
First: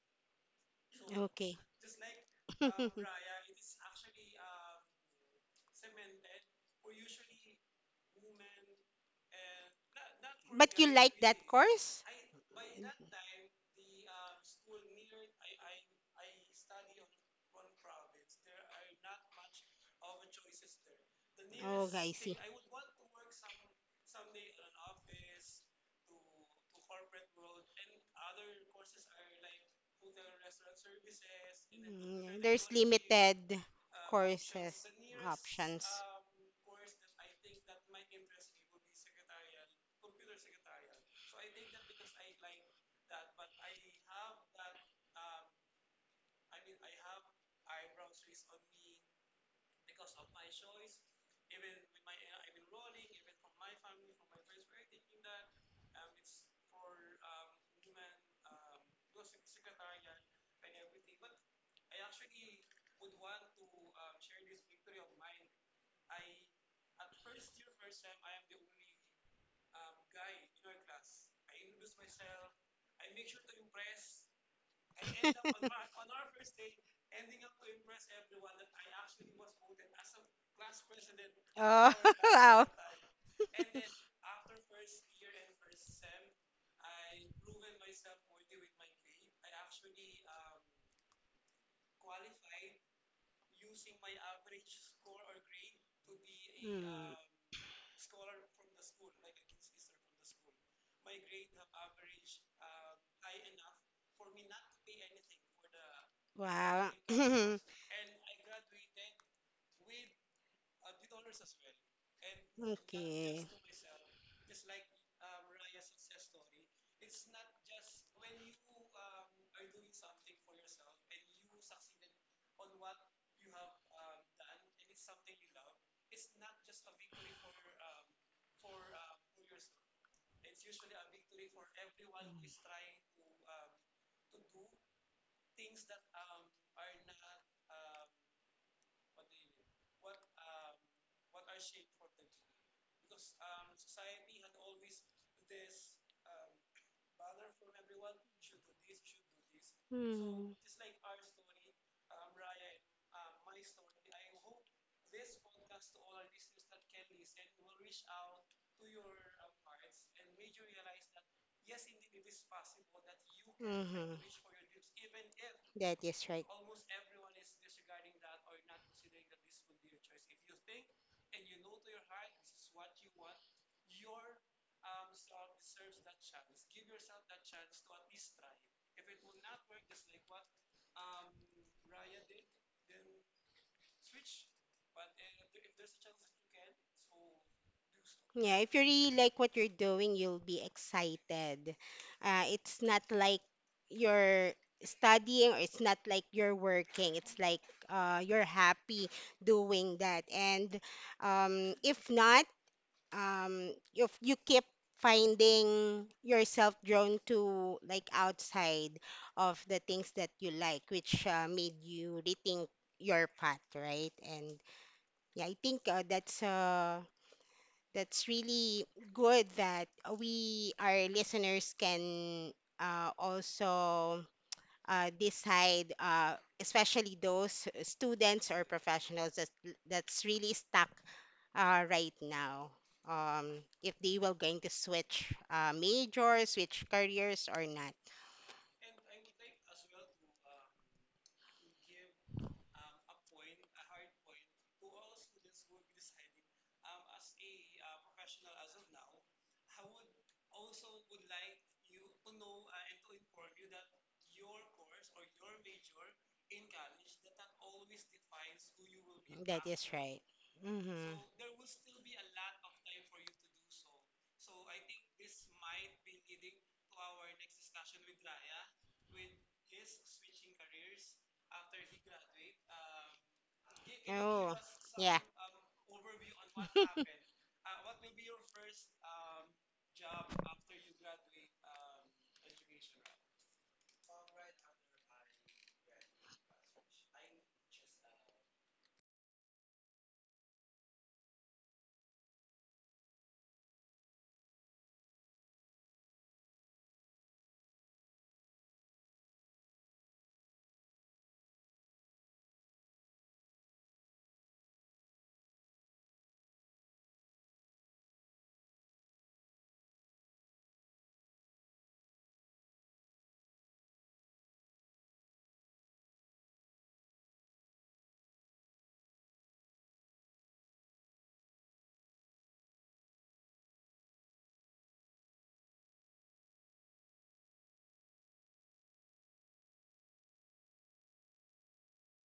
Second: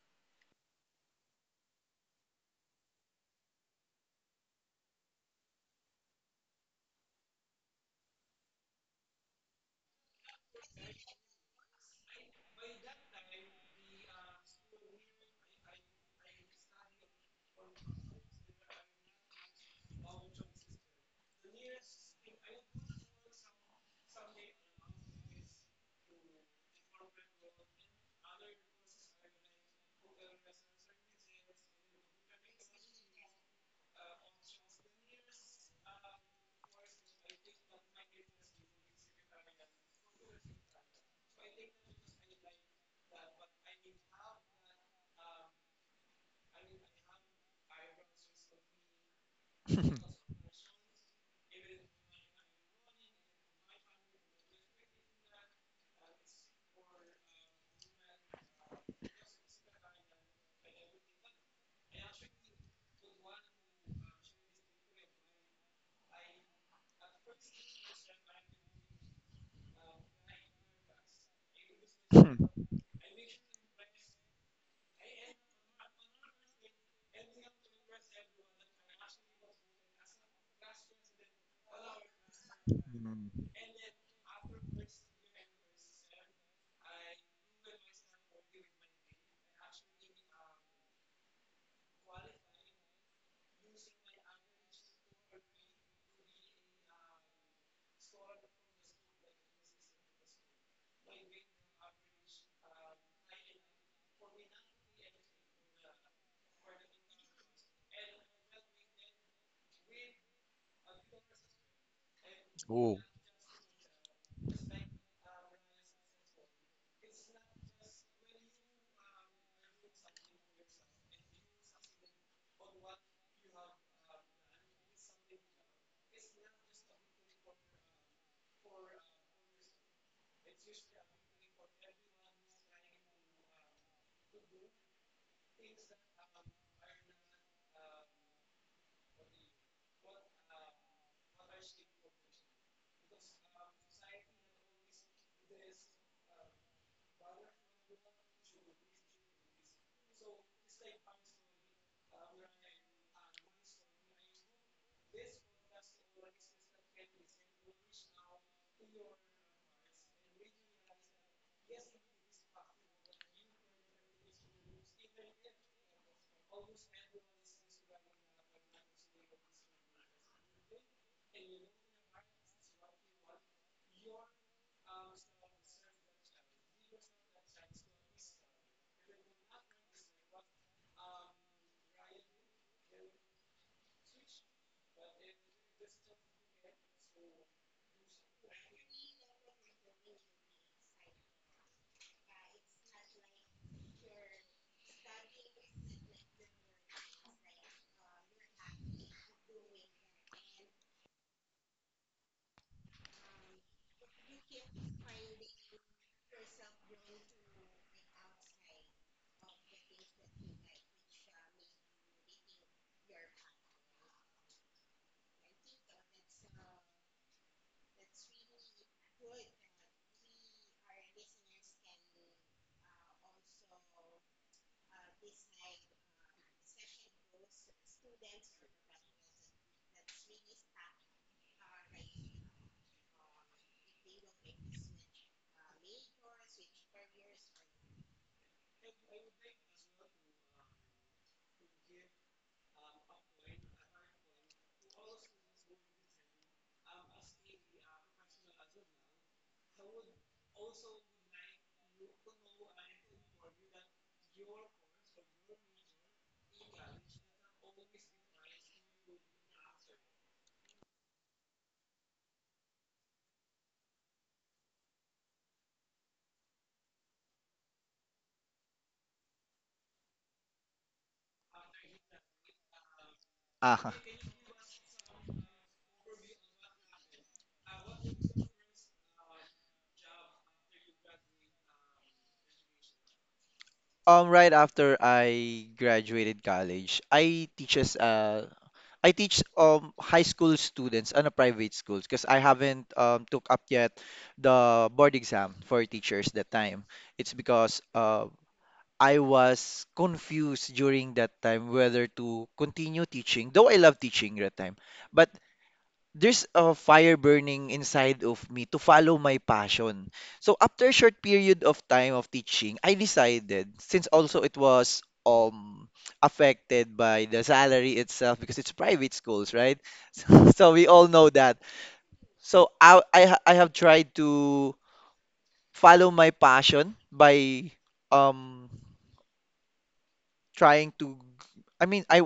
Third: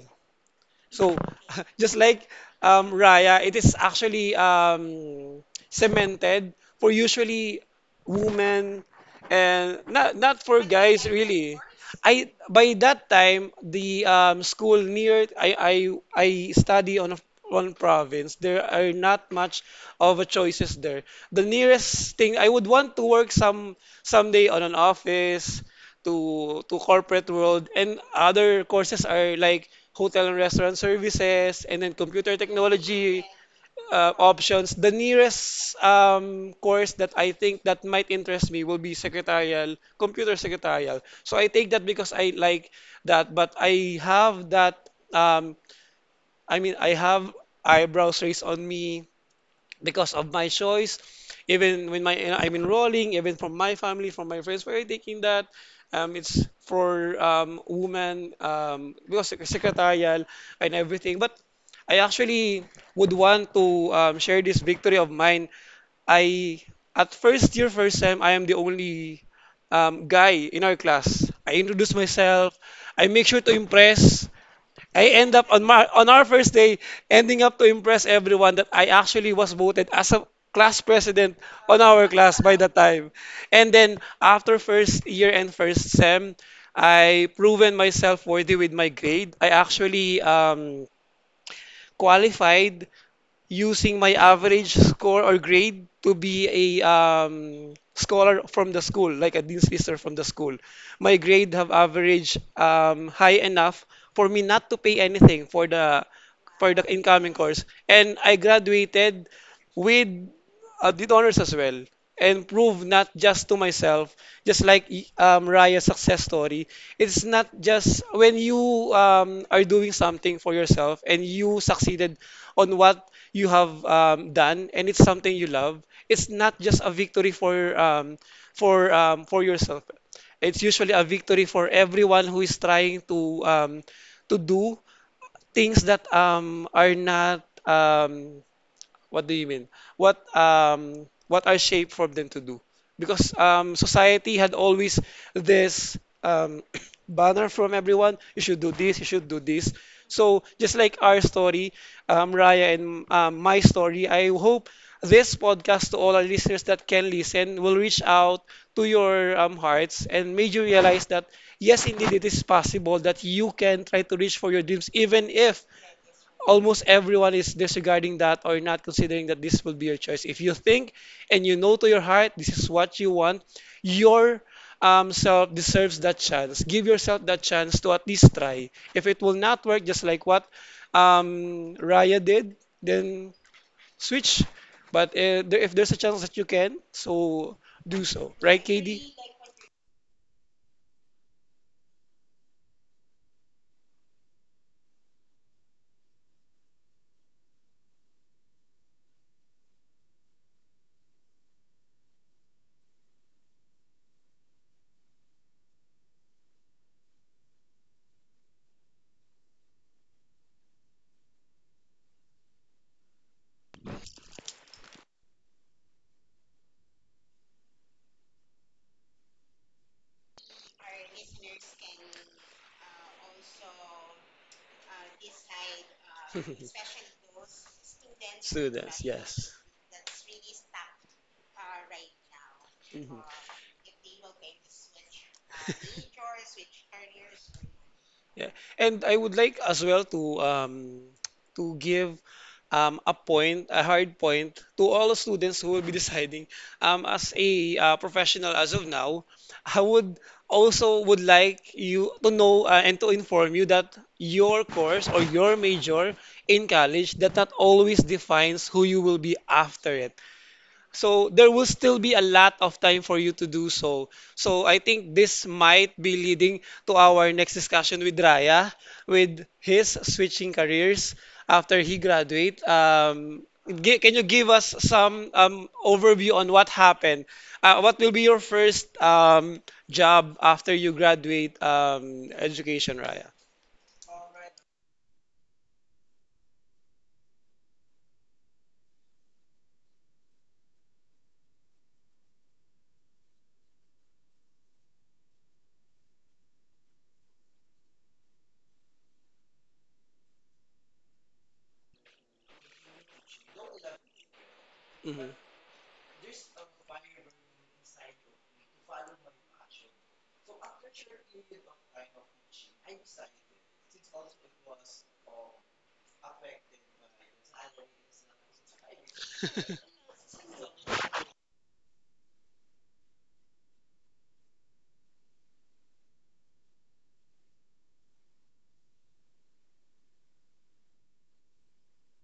Speaker 1: So,
Speaker 2: Okay.
Speaker 1: just like Raya, it is actually cemented for usually women and not for
Speaker 2: But you
Speaker 1: guys
Speaker 2: like that
Speaker 1: really.
Speaker 2: course?
Speaker 1: I by that time the school near I study on a one province. There are not much of a choices there. The
Speaker 2: Oh, I
Speaker 1: nearest
Speaker 2: see.
Speaker 1: thing I would want to work some someday on an office to corporate world, and other courses are like hotel and restaurant services and then computer
Speaker 2: Mm, there's
Speaker 1: technology
Speaker 2: limited
Speaker 1: options.
Speaker 2: courses
Speaker 1: The nearest
Speaker 2: options.
Speaker 1: course that I think that might interest me will be secretarial, computer secretarial, so I take that because I like that. But I have that I have eyebrows raised on me because of my choice. Even when my I'm enrolling, even from my family, from my friends, we're taking that. It's for women because secretarial and everything. But I actually would want to share this victory of mine. I at first year, first time I am the only guy in our class. I introduce myself. I make sure to impress. I end up on my on our first day ending up to impress everyone, that I actually was voted as a class president on
Speaker 2: Oh,
Speaker 1: our class by
Speaker 2: wow.
Speaker 1: the time. And then after first year and first sem, I proven myself worthy with my grade. I actually qualified using my average score or grade to be a
Speaker 2: Mm,
Speaker 1: scholar from the school, like a dean's lister from the school. My grade have average high enough for me not to pay anything for the
Speaker 2: wow.
Speaker 1: incoming course, and I graduated with did honors as well, and prove
Speaker 3: Ooh.
Speaker 1: not
Speaker 2: Okay.
Speaker 1: just to myself, just like Raya's success story, it's not just when you are doing something for yourself and you succeeded on what you have done, and it's something you love. It's not just a victory for for yourself. It's usually a victory for everyone who is trying to do things that are not what do you mean? What what are shaped for them to do? Because society had always this um banner from everyone, you should do this, you should do this. So
Speaker 2: Hmm.
Speaker 1: just like our story, Raya and my story, I hope this podcast to all our listeners that can listen will reach out to your hearts and made you realize that yes, indeed, it is possible that you can try to
Speaker 2: Mm-hmm.
Speaker 1: reach for your dreams even if
Speaker 2: That is right.
Speaker 1: almost everyone is disregarding that or not considering that this will be your choice. If you think and you know to your heart this is what you want, your self deserves that chance. Give yourself that chance to at least try. If it will not work, just like what Raya did, then switch. But if there's a chance that you can, so do so.
Speaker 2: Yeah,
Speaker 1: Right,
Speaker 2: if you really
Speaker 1: KD?
Speaker 2: like what you're doing, you'll be excited. It's not like you're studying or it's not like you're working. It's like you're happy doing that. And If not, you keep finding yourself drawn to like outside of the things that you like, which made you rethink your path, right? And yeah, I think that's really good that we our listeners can also decide, especially those students or
Speaker 1: Students,
Speaker 2: professionals that
Speaker 1: yes.
Speaker 2: that's really stuck right now.
Speaker 1: Mhm.
Speaker 2: If they were going to switch major, switch careers or not.
Speaker 1: Yeah. And I would like as well to give a point, a hard point to all the students who will be deciding. As a professional as of now, I would also would like you to know and to inform you that your course or your major in college that not always defines who you will be
Speaker 2: That is
Speaker 1: after it.
Speaker 2: right. Mm-hmm.
Speaker 1: So there will still be a lot of time for you to do so. So I think this might be leading to our next discussion with Raya, with his switching careers after he graduate. Can you give
Speaker 2: Oh,
Speaker 1: us
Speaker 2: yeah.
Speaker 1: some overview on what happened? What will be your first job after you graduate education, Raya?
Speaker 3: Right after I graduated college, I teaches I teach high school students on a private schools, because I haven't took up yet the board exam for teachers that time. It's because I was confused during that time whether to continue teaching, though I love teaching that time, but
Speaker 1: Mm-hmm.
Speaker 3: there's a fire burning inside of me to follow my passion. So after a short period of time of teaching, I decided, since also it was affected by the salary itself, because it's private schools, right? So so we all know that. So I have tried to follow my passion by um trying to I mean I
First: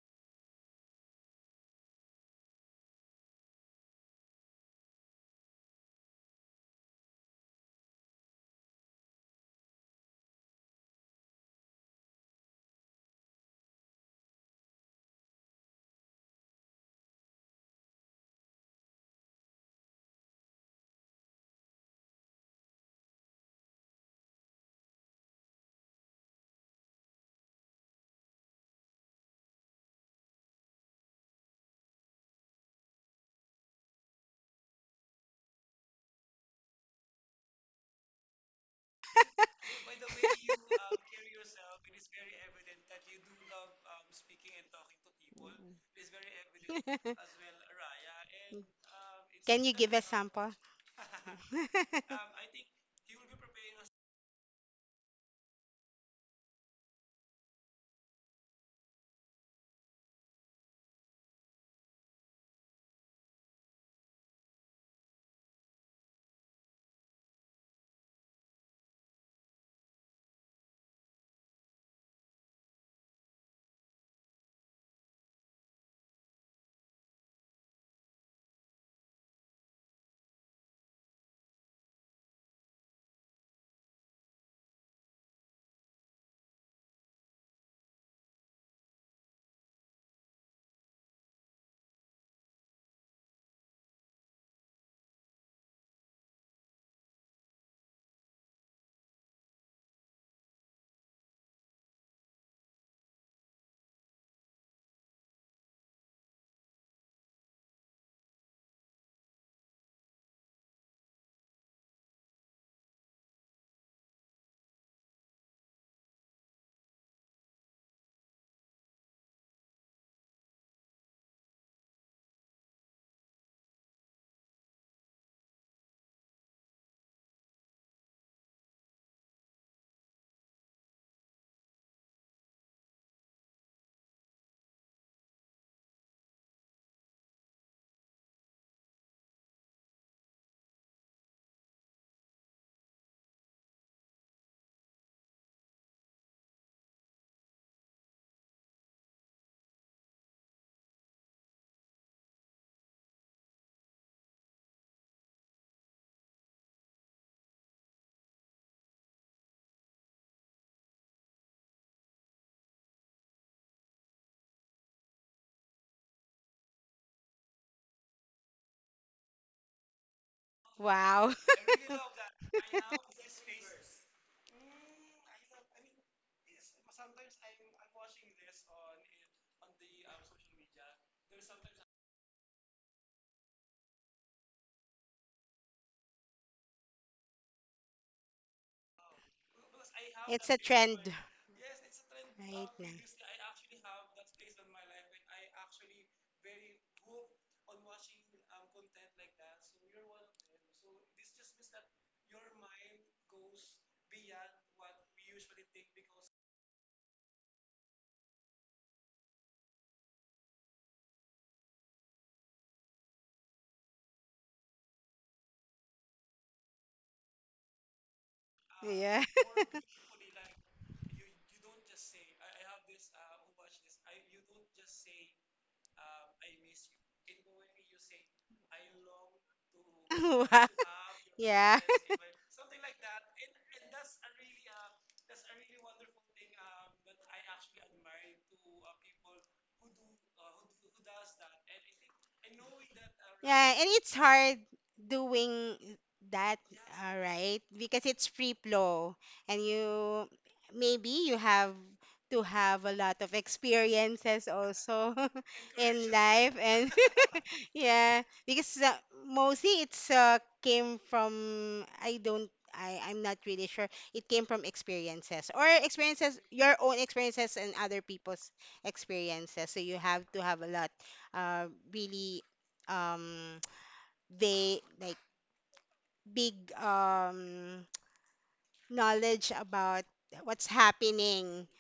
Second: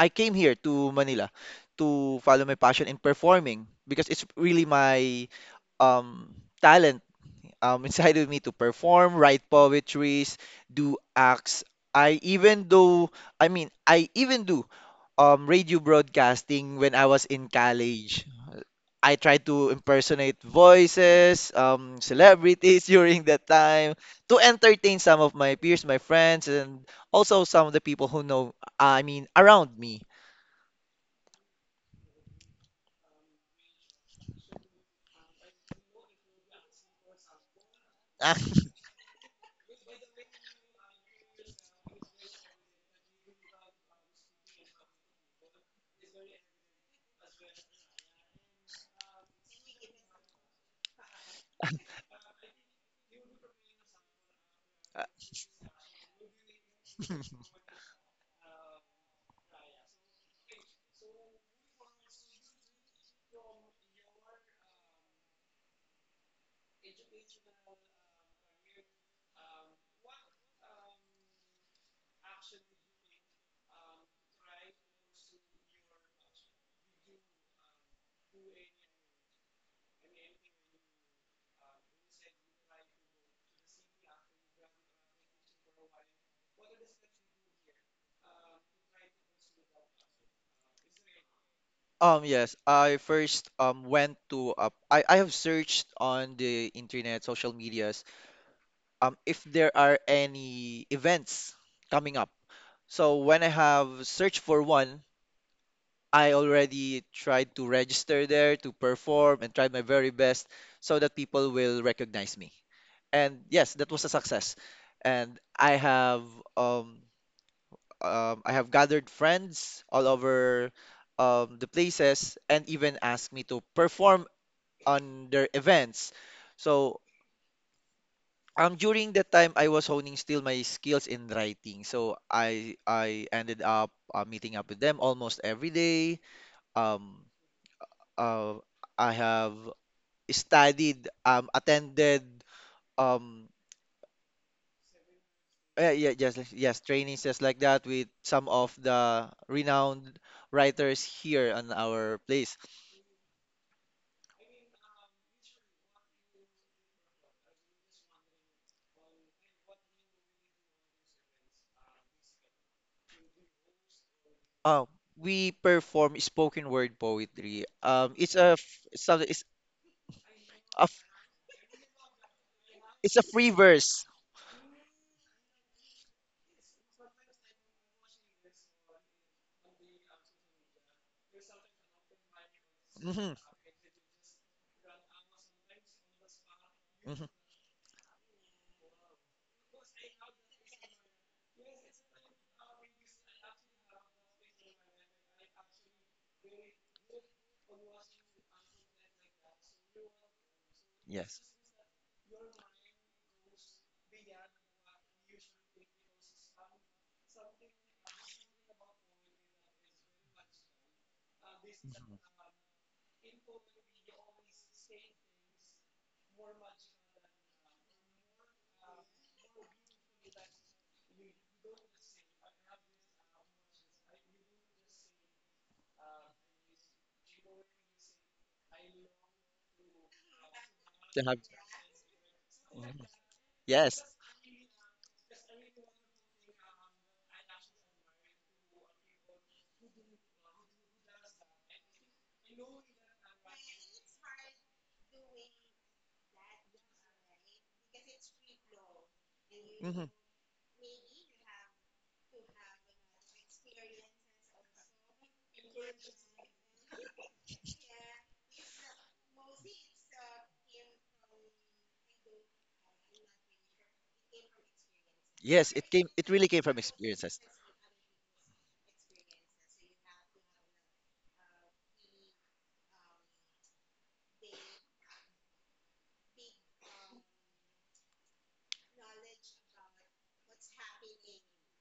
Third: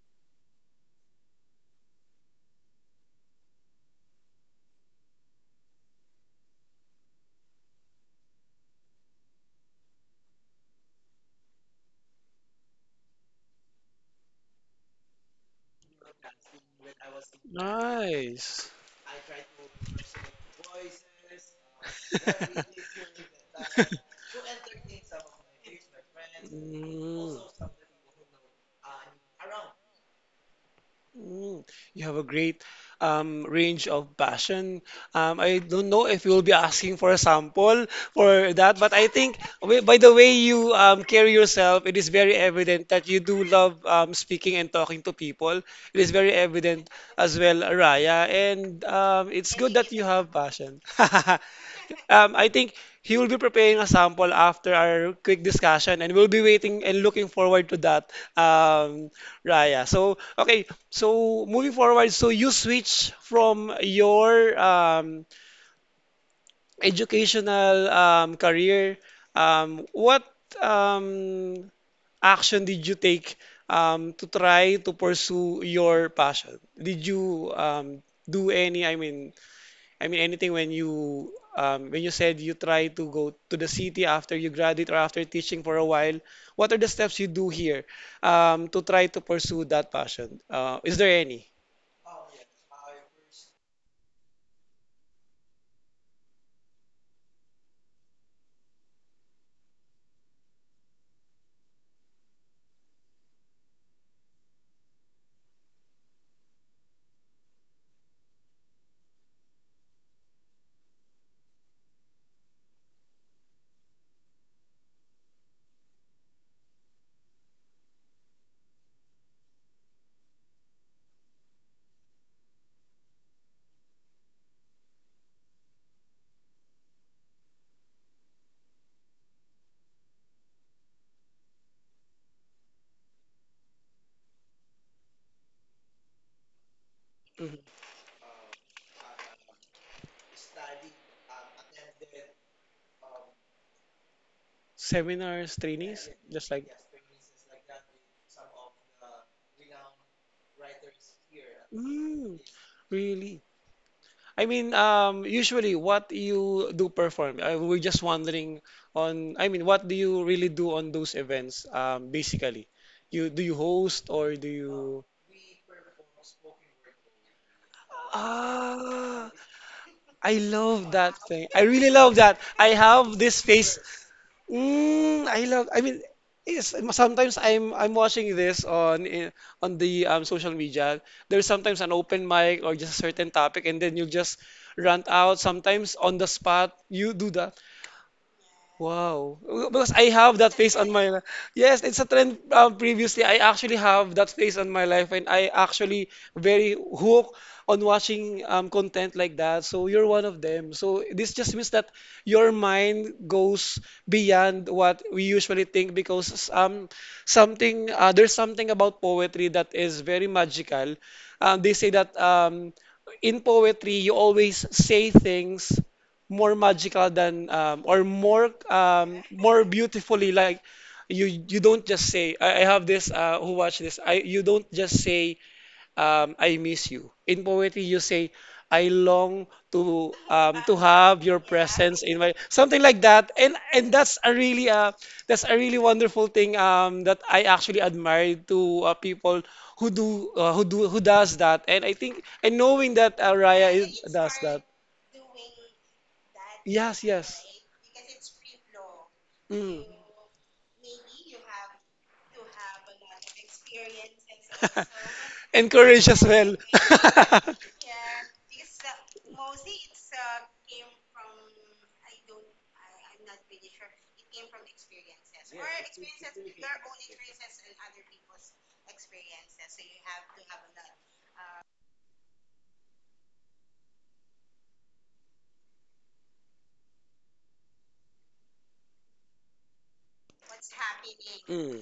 Speaker 3: I came here to Manila to follow my passion in performing, because it's really my um, talent inside of me to perform, write poetries, do acts. I even do I even do radio broadcasting when I was in college.
Speaker 1: Nice.
Speaker 3: I tried to impersonate voices, celebrities during that time to entertain some of my peers, my friends, and
Speaker 1: Mm.
Speaker 3: also some of the people who know, around me.
Speaker 1: Mm, you have a great range of passion. I don't know if you'll be asking for a sample for that, but I think by the way you carry yourself, it is very evident that you do love speaking and talking to people. It is very evident as well, Raya, and it's good that you have
Speaker 2: Sample?
Speaker 1: passion. I think he will be preparing a sample after our quick discussion, and we'll be waiting and looking forward to that, um, Raya. So, okay, so moving forward, so you switch from your educational career. What um, action did you take to try to pursue your passion? Did you do any, I mean anything when you said you try to go to the city after you graduate or after teaching for a while, what are the steps you do here to try to pursue that passion? Is there any?
Speaker 3: Yes, I first went to I have searched on the internet, social medias, if there are any events coming up. So when I have searched for one, I already tried to register there to perform and tried my very best so that people will recognize me. And yes, that was a success. And um, I have gathered friends all over the places and even asked me to perform on their events. So during that time I was honing still my skills in writing. So I ended up meeting up with them almost every day. Um
Speaker 1: Mhm.
Speaker 3: uh, I have studied attended um
Speaker 1: Seminars,
Speaker 3: yeah,
Speaker 1: trainings,
Speaker 3: yeah, yes,
Speaker 1: just like
Speaker 3: yes, trainings just like that with some of the renowned writers here on our
Speaker 1: mm,
Speaker 3: place.
Speaker 1: really? I mean, usually what you do perform, I, we're just wondering on, I mean, what do you really do on those events, basically? You do you host or do
Speaker 3: Um
Speaker 1: you?
Speaker 3: we perform spoken word poetry. Um,
Speaker 1: Ah,
Speaker 3: it's
Speaker 1: I
Speaker 3: a
Speaker 1: love
Speaker 3: f-
Speaker 1: that
Speaker 2: Wow.
Speaker 1: thing. I really love that. I have
Speaker 3: it's a
Speaker 1: this
Speaker 3: free
Speaker 1: face.
Speaker 3: verse.
Speaker 1: Mm, I love. I mean, yes. Sometimes I'm watching this on on the social media. There's sometimes an open mic or just a certain
Speaker 3: Hmm.
Speaker 1: topic, and then you just rant out. Sometimes on the spot, you
Speaker 3: Hmm.
Speaker 1: do that. Wow. Because I have that face on my yes, it's a trend previously. I actually have that face on my life, and I actually very hooked on watching content like that. So you're one of them. So this
Speaker 3: Yes.
Speaker 1: just means that your mind goes beyond what we usually think, because something there's something about poetry that is very magical. They say that
Speaker 3: Mhm.
Speaker 1: in poetry you always say things more magical than or more more beautifully. Like you don't just say I have this who watch this I you don't just say I miss you. In poetry you say I long
Speaker 2: to Wow. like to have
Speaker 1: to have
Speaker 3: They
Speaker 1: your
Speaker 3: have.
Speaker 1: presence in my something like
Speaker 3: Mhm.
Speaker 1: that. And
Speaker 3: Yes.
Speaker 1: that's a really That's a really wonderful thing that I actually admire to people who do who does that. And I think, and knowing that Raya
Speaker 2: Yeah, and
Speaker 1: is,
Speaker 2: it's
Speaker 1: does
Speaker 2: hard
Speaker 1: that.
Speaker 2: doing that,
Speaker 1: Yes,
Speaker 2: all
Speaker 1: yes.
Speaker 2: right? Because it's free flow and
Speaker 1: Mm.
Speaker 3: Hmm.
Speaker 2: you maybe you have to have a lot of experiences also
Speaker 1: Encourage
Speaker 2: in
Speaker 1: as well.
Speaker 2: life. And yeah, because mostly it's came from, I don't I I'm not really sure. It came from experiences or
Speaker 3: Yes. It came. It
Speaker 2: experiences
Speaker 3: really came
Speaker 2: your
Speaker 3: from
Speaker 2: own
Speaker 3: experiences.
Speaker 2: experiences and other people's experiences. So you have to have a lot uh really um they like big knowledge about what's happening.
Speaker 1: Mm.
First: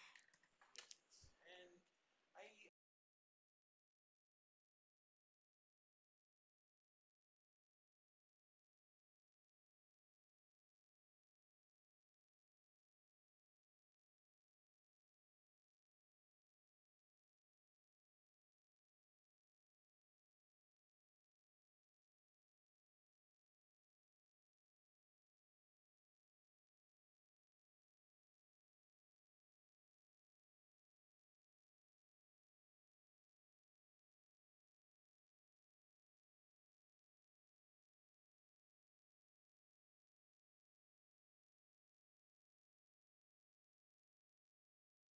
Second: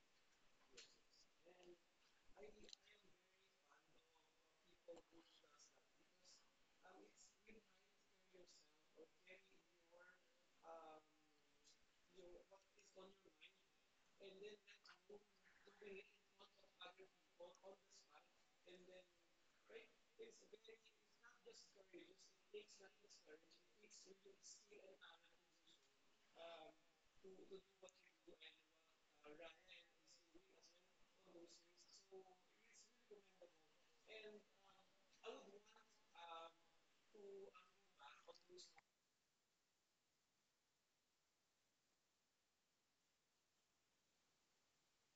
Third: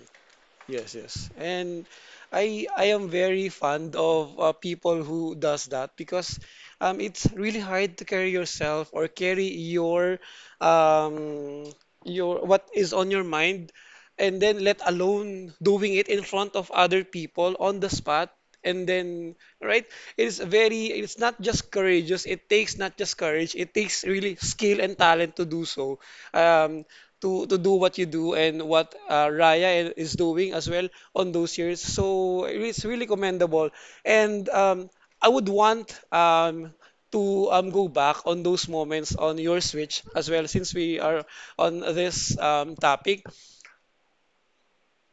Speaker 1: Yes, yes. And I am very fond of people who does that, because it's really hard to carry yourself or carry um your what is on your mind, and then let alone doing it in front of other people on the spot. And then right, it's very, it's not just courageous, it takes not just courage, it takes really skill and talent to do so, um to do what you do and what Raya is doing as well on those years. So it's really commendable. And I would want to go back on those moments on your Switch as well, since we are on this topic.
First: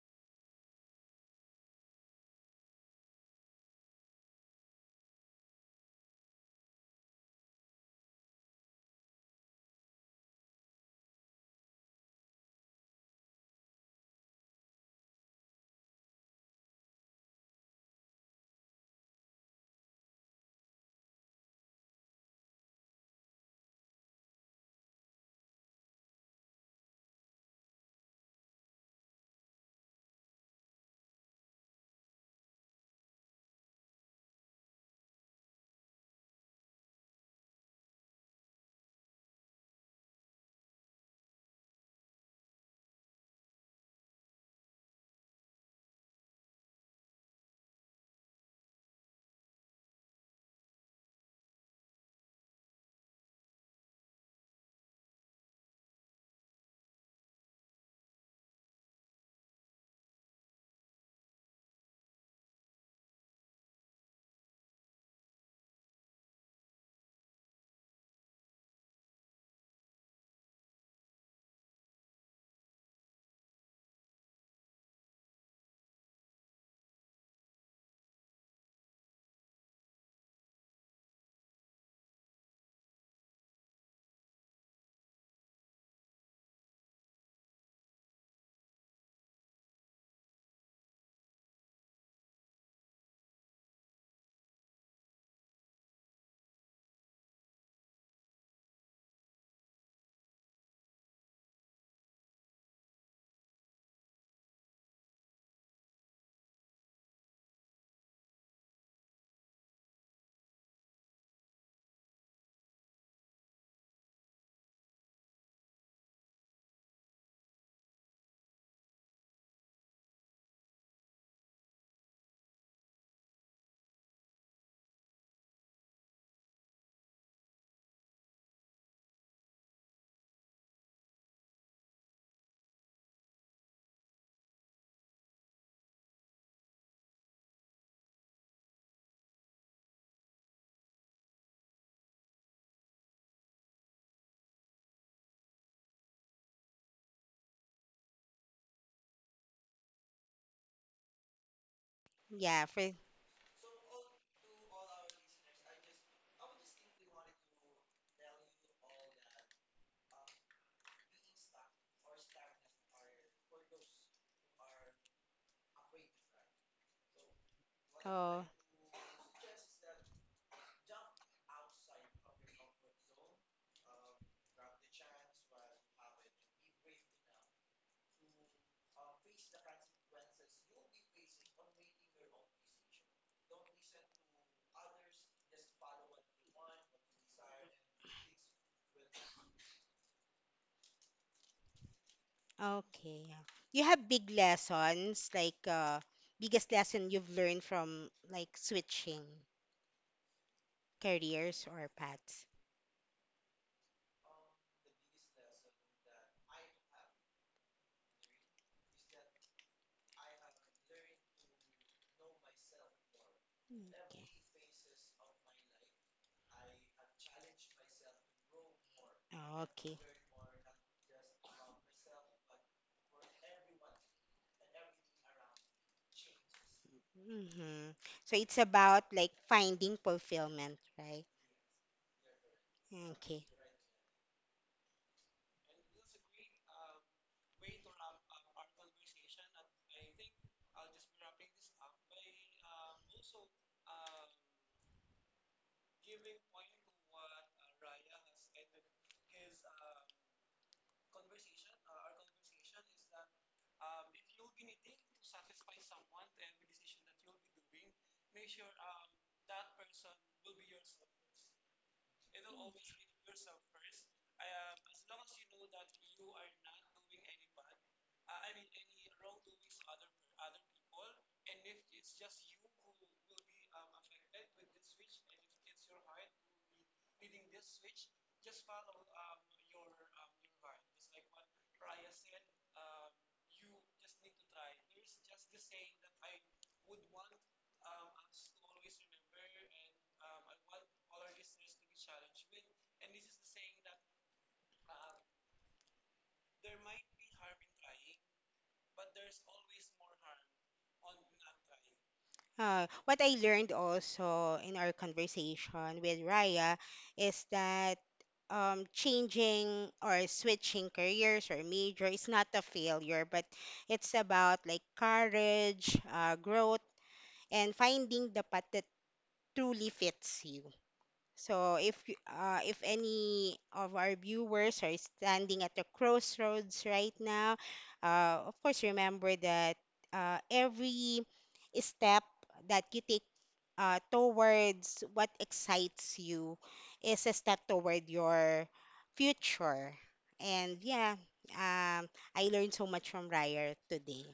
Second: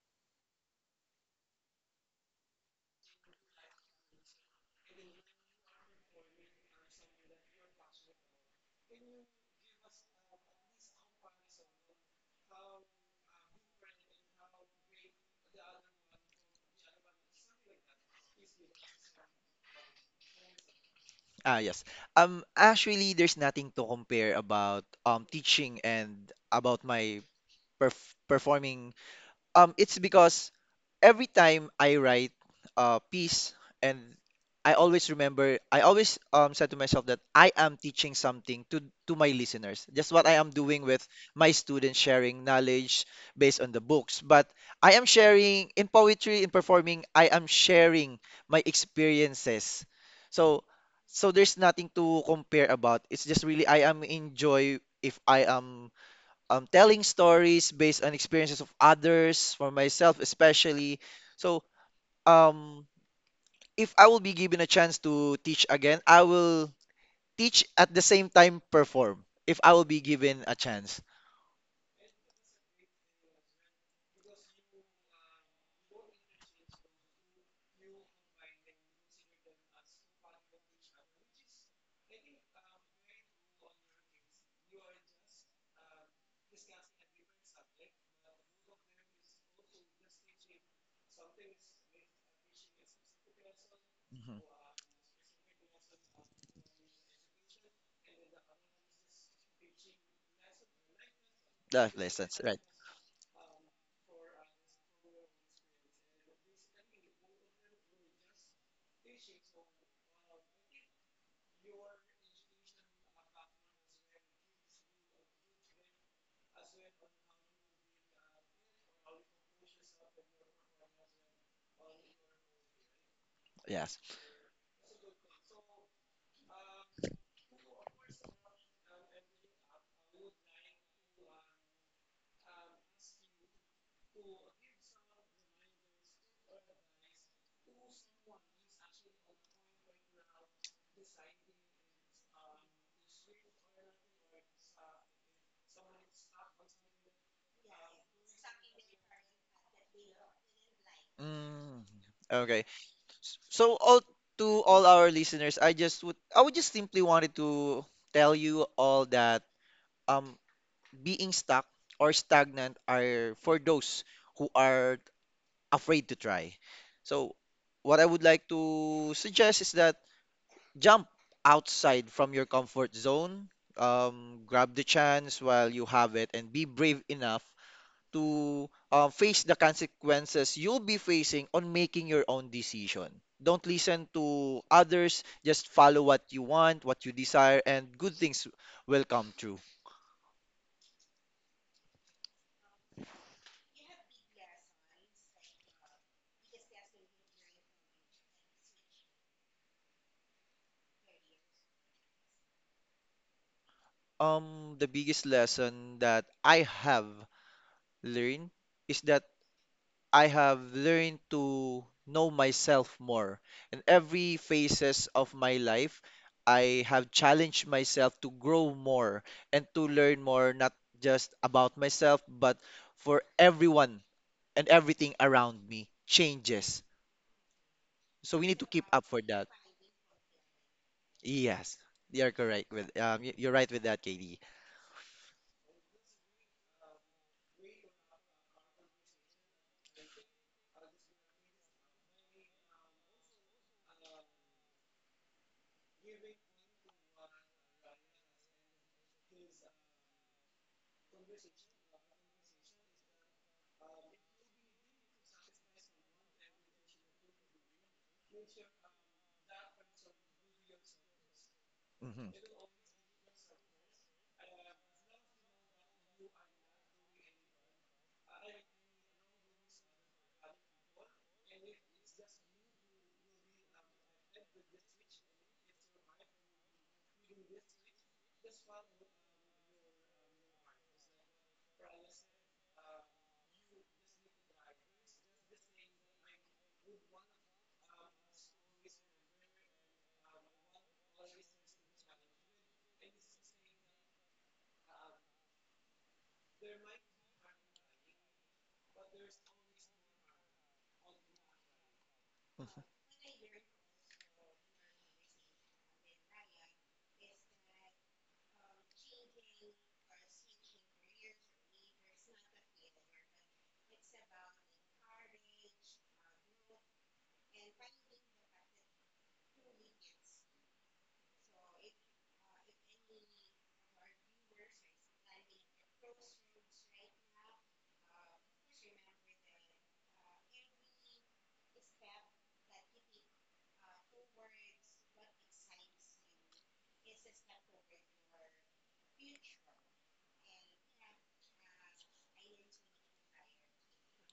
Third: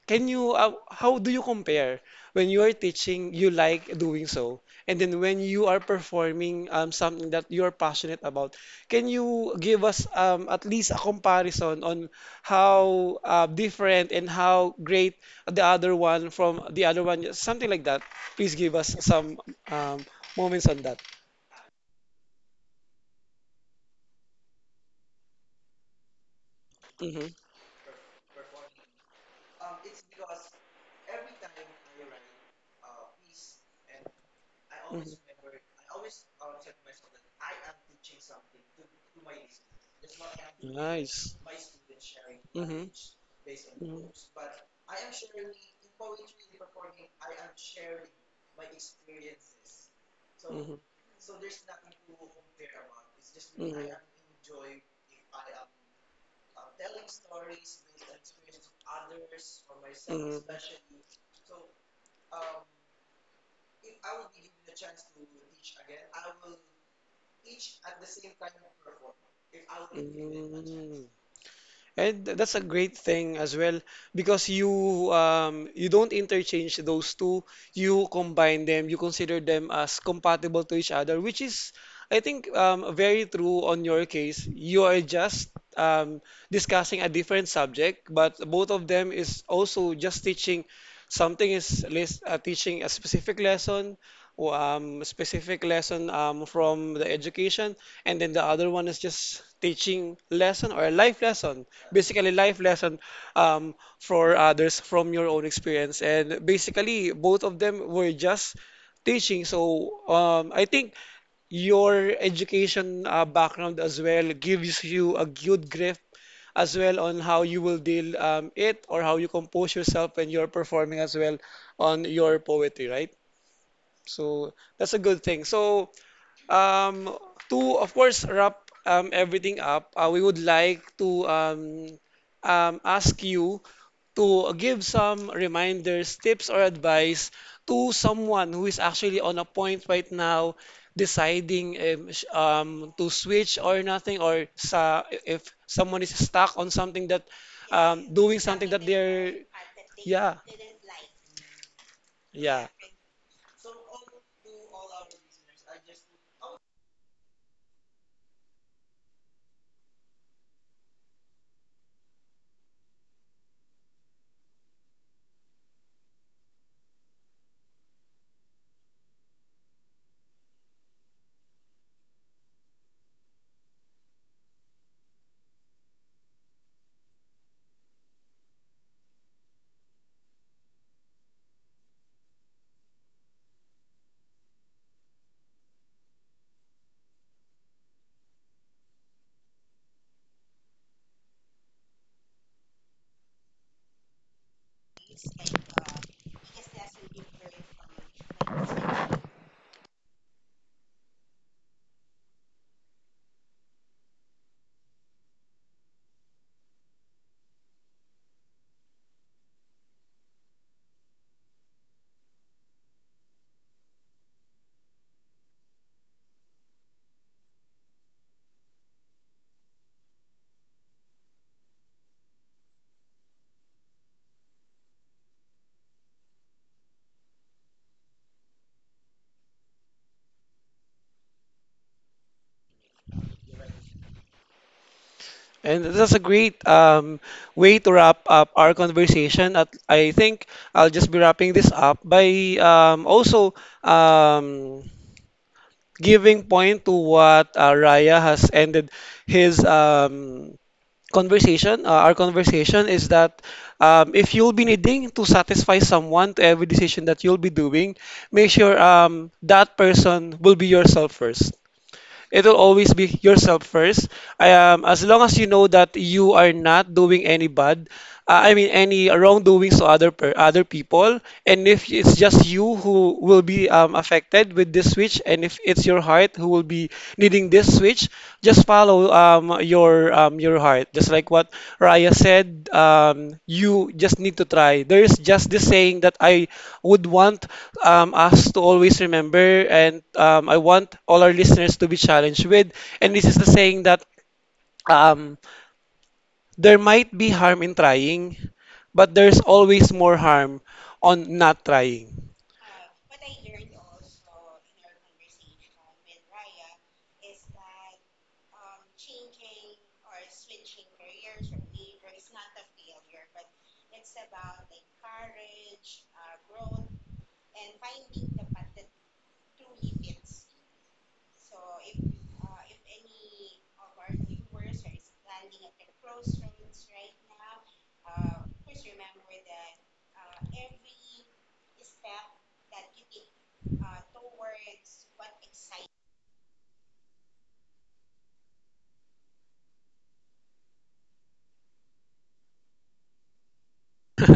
Speaker 1: Can you, how do you compare when you are teaching, you like doing so, and then when you are performing something that you are passionate about, can you give us at least a comparison on how different and how great the other one from the other one, something like that? Please give us some um, moments on that.
Speaker 3: Ah, yes. Actually, there's nothing to compare about teaching and about my
Speaker 1: Mm-hmm.
Speaker 3: perf performing. It's because every time I write a piece and I always remember I always said to myself that I am teaching something to my listeners. Just what I am doing with my students, sharing knowledge based on the books. But I am sharing in poetry, in performing, I am sharing my experiences. So so there's nothing to compare about. It's just really I am enjoy if I am telling stories based on experiences of others, for myself especially. So, um, if I will be given a chance to teach again, I will teach at the same time perform. If I will be given a chance.
Speaker 1: And that's a great thing as well, because you you don't interchange those two. You combine them. You consider them as compatible to each other, which is, I think, very true on your case. You are just discussing a different subject, but both of them is also just teaching something is teaching a specific lesson,
Speaker 3: Mhm.
Speaker 1: or, specific lesson from the education, and then the other one is just teaching lesson or a life lesson
Speaker 3: Life
Speaker 1: basically
Speaker 3: lessons,
Speaker 1: life
Speaker 3: right?
Speaker 1: lesson for others from your own experience and basically both of them were just teaching so I think your education background as well gives you a good grip as well on how you will deal it or how you compose yourself when you're performing as well on your poetry, right?
Speaker 3: Yes.
Speaker 1: So that's a good thing. So um, to, of course, wrap everything up, we would like to ask you to give some reminders, tips, or advice to someone who is actually on a point right now deciding to switch or nothing, or sa if someone is stuck on something that doing something that they're, yeah,
Speaker 3: Mm, okay.
Speaker 1: yeah.
Speaker 2: Yeah, for
Speaker 3: So all to all our listeners, I would just simply wanted to tell you all that um being stuck or stagnant are for those who are afraid to try. So, what I would
Speaker 2: Oh.
Speaker 3: like to suggest is that jump outside from your comfort zone, grab the chance while you have it, and be brave enough to face the consequences you'll be facing on making your own decision. Don't listen to others, just follow what you want, what you desire, and good things will come true.
Speaker 2: Okay, yeah. You have big lessons, like, biggest lesson you've learned from like switching careers or paths.
Speaker 3: The biggest lesson that I have learned is that I have learned to know myself more. In
Speaker 2: Okay.
Speaker 3: every phases of my life, I have challenged myself to grow more and to
Speaker 2: Okay.
Speaker 3: learn more, not just about myself, but for everyone and everything around me changes.
Speaker 2: Mm-hmm. So
Speaker 3: So we
Speaker 2: it's
Speaker 3: need to keep
Speaker 2: about
Speaker 3: up for
Speaker 2: like
Speaker 3: that.
Speaker 2: finding fulfillment, right?
Speaker 3: Yes, you're correct with
Speaker 2: Okay.
Speaker 3: you're right with that, KD.
Speaker 1: And that's a great way to wrap up our conversation. At, I think I'll just be wrapping this up by also um, giving point to what Raya has ended his conversation. Our conversation is that if you'll be needing to satisfy someone to every decision that you'll be doing, make sure that person will be yourself first,
Speaker 3: Mhm.
Speaker 1: it'll always be yourself first. I As long as you know that you are not doing any bad, I mean any wrongdoings to other people, and if it's just you who will be affected with this switch, and if it's your heart who will be needing this switch, just follow your your heart. Just like what Raya said, you just need to try. There is just this saying that I would want us to always remember, and I want all our listeners to be challenged with. And this is the saying that um, there might be harm in trying, but there's always more harm on not trying.
Speaker 2: What I learned also in our conversation with Raya is that changing or switching careers or major is not a failure, but it's about like courage, growth, and finding the path that truly fits you. So if any of our viewers are standing at the crossroads right now, of course remember that every step that you take towards what excites you is a step toward your future. And yeah, um, I learned so much from Ryer today.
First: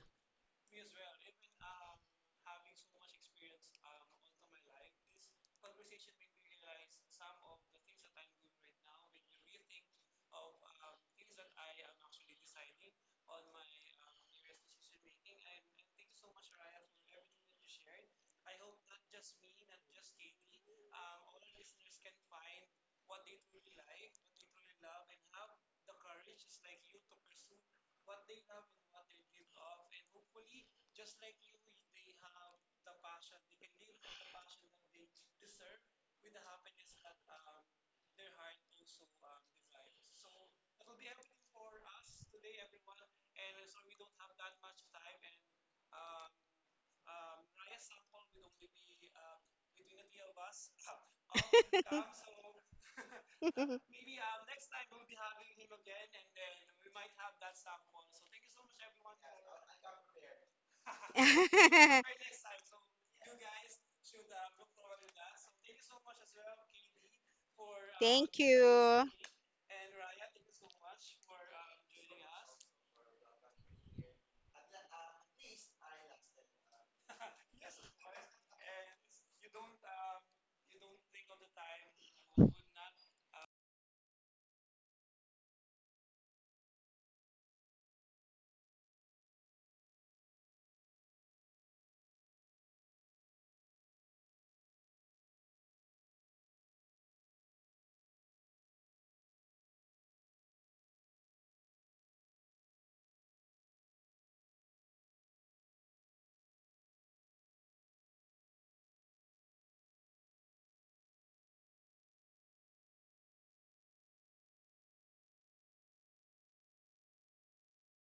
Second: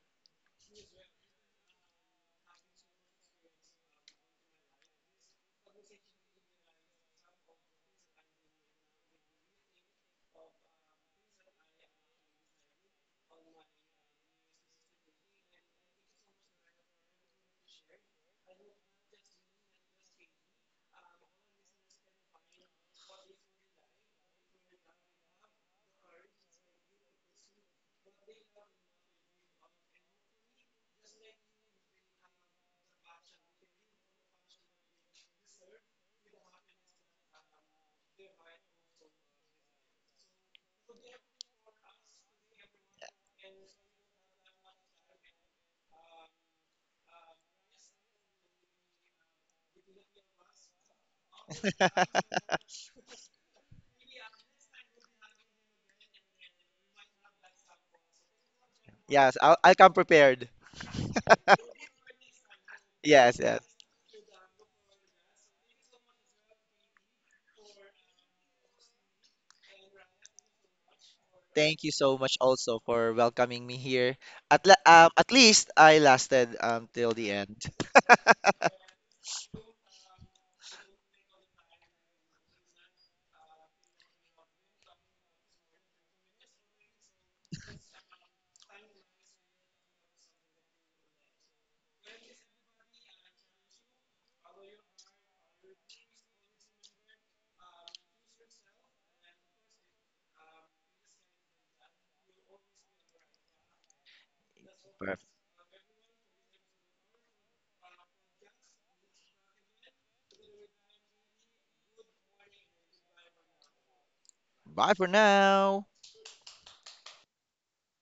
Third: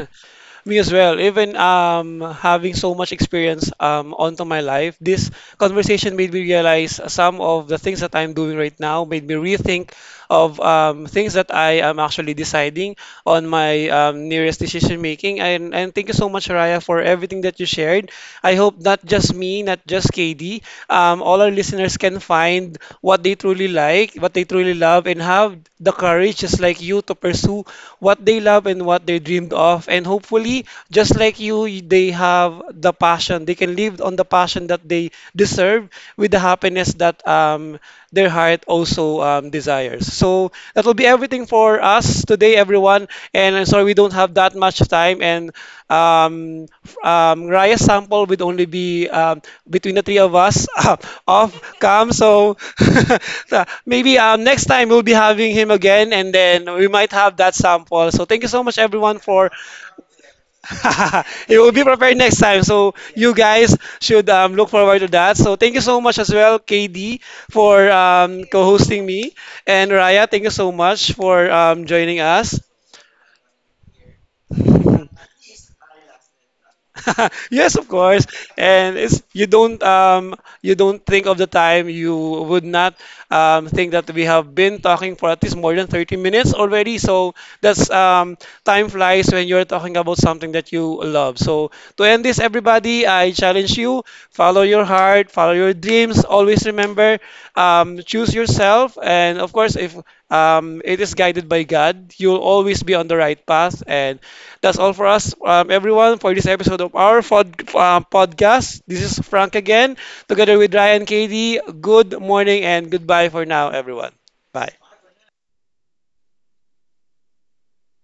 Speaker 1: Me as well, even having so much experience onto my life, this conversation made me realize some of the things that I'm doing right now, made me rethink of things that I am actually deciding on my nearest decision making. And thank you so much, Raya, for everything that you shared. I hope not just me, not just KD, all our listeners can find what they truly like, what they truly love, and have the courage, just like you, to pursue what they love and what they dreamed of. And hopefully, just like you, they have the passion. They can live on the passion that they deserve with the happiness that their heart also desires. So that will be everything for us today, everyone. And I'm sorry we don't have that much time. And Raya's sample would only be between the three of us off cam. So so maybe next time we'll be having him again, and then we might have that sample. So thank you so much, everyone,
Speaker 3: Yes,
Speaker 1: for
Speaker 3: I'll come prepared.
Speaker 1: it will be prepared next time. So you
Speaker 3: Yes,
Speaker 1: guys
Speaker 3: yes.
Speaker 1: should look forward to that. So thank you so much as well, KD, for
Speaker 2: Thank
Speaker 1: co-hosting
Speaker 2: you.
Speaker 1: me. And Raya, thank you so much for
Speaker 3: Thank you so
Speaker 1: joining
Speaker 3: much
Speaker 1: us.
Speaker 3: also for welcoming me here. At at least I lasted until the end.
Speaker 1: Yes, of course. And it's you don't think of the time. You would not think that we have been talking for at least more than 30 minutes already. So that's time flies when you're talking about something that you love. So to end this, everybody, I challenge you, follow your heart, follow your dreams. Always remember, choose yourself. And of course, if it is guided by God, you'll always be on the right path. And that's all for us,
Speaker 3: Perfect.
Speaker 1: everyone, for this episode of our podcast. This is Frank again, together with Ryan KD. Good morning and goodbye for now, everyone. Bye.
Speaker 3: Bye for now.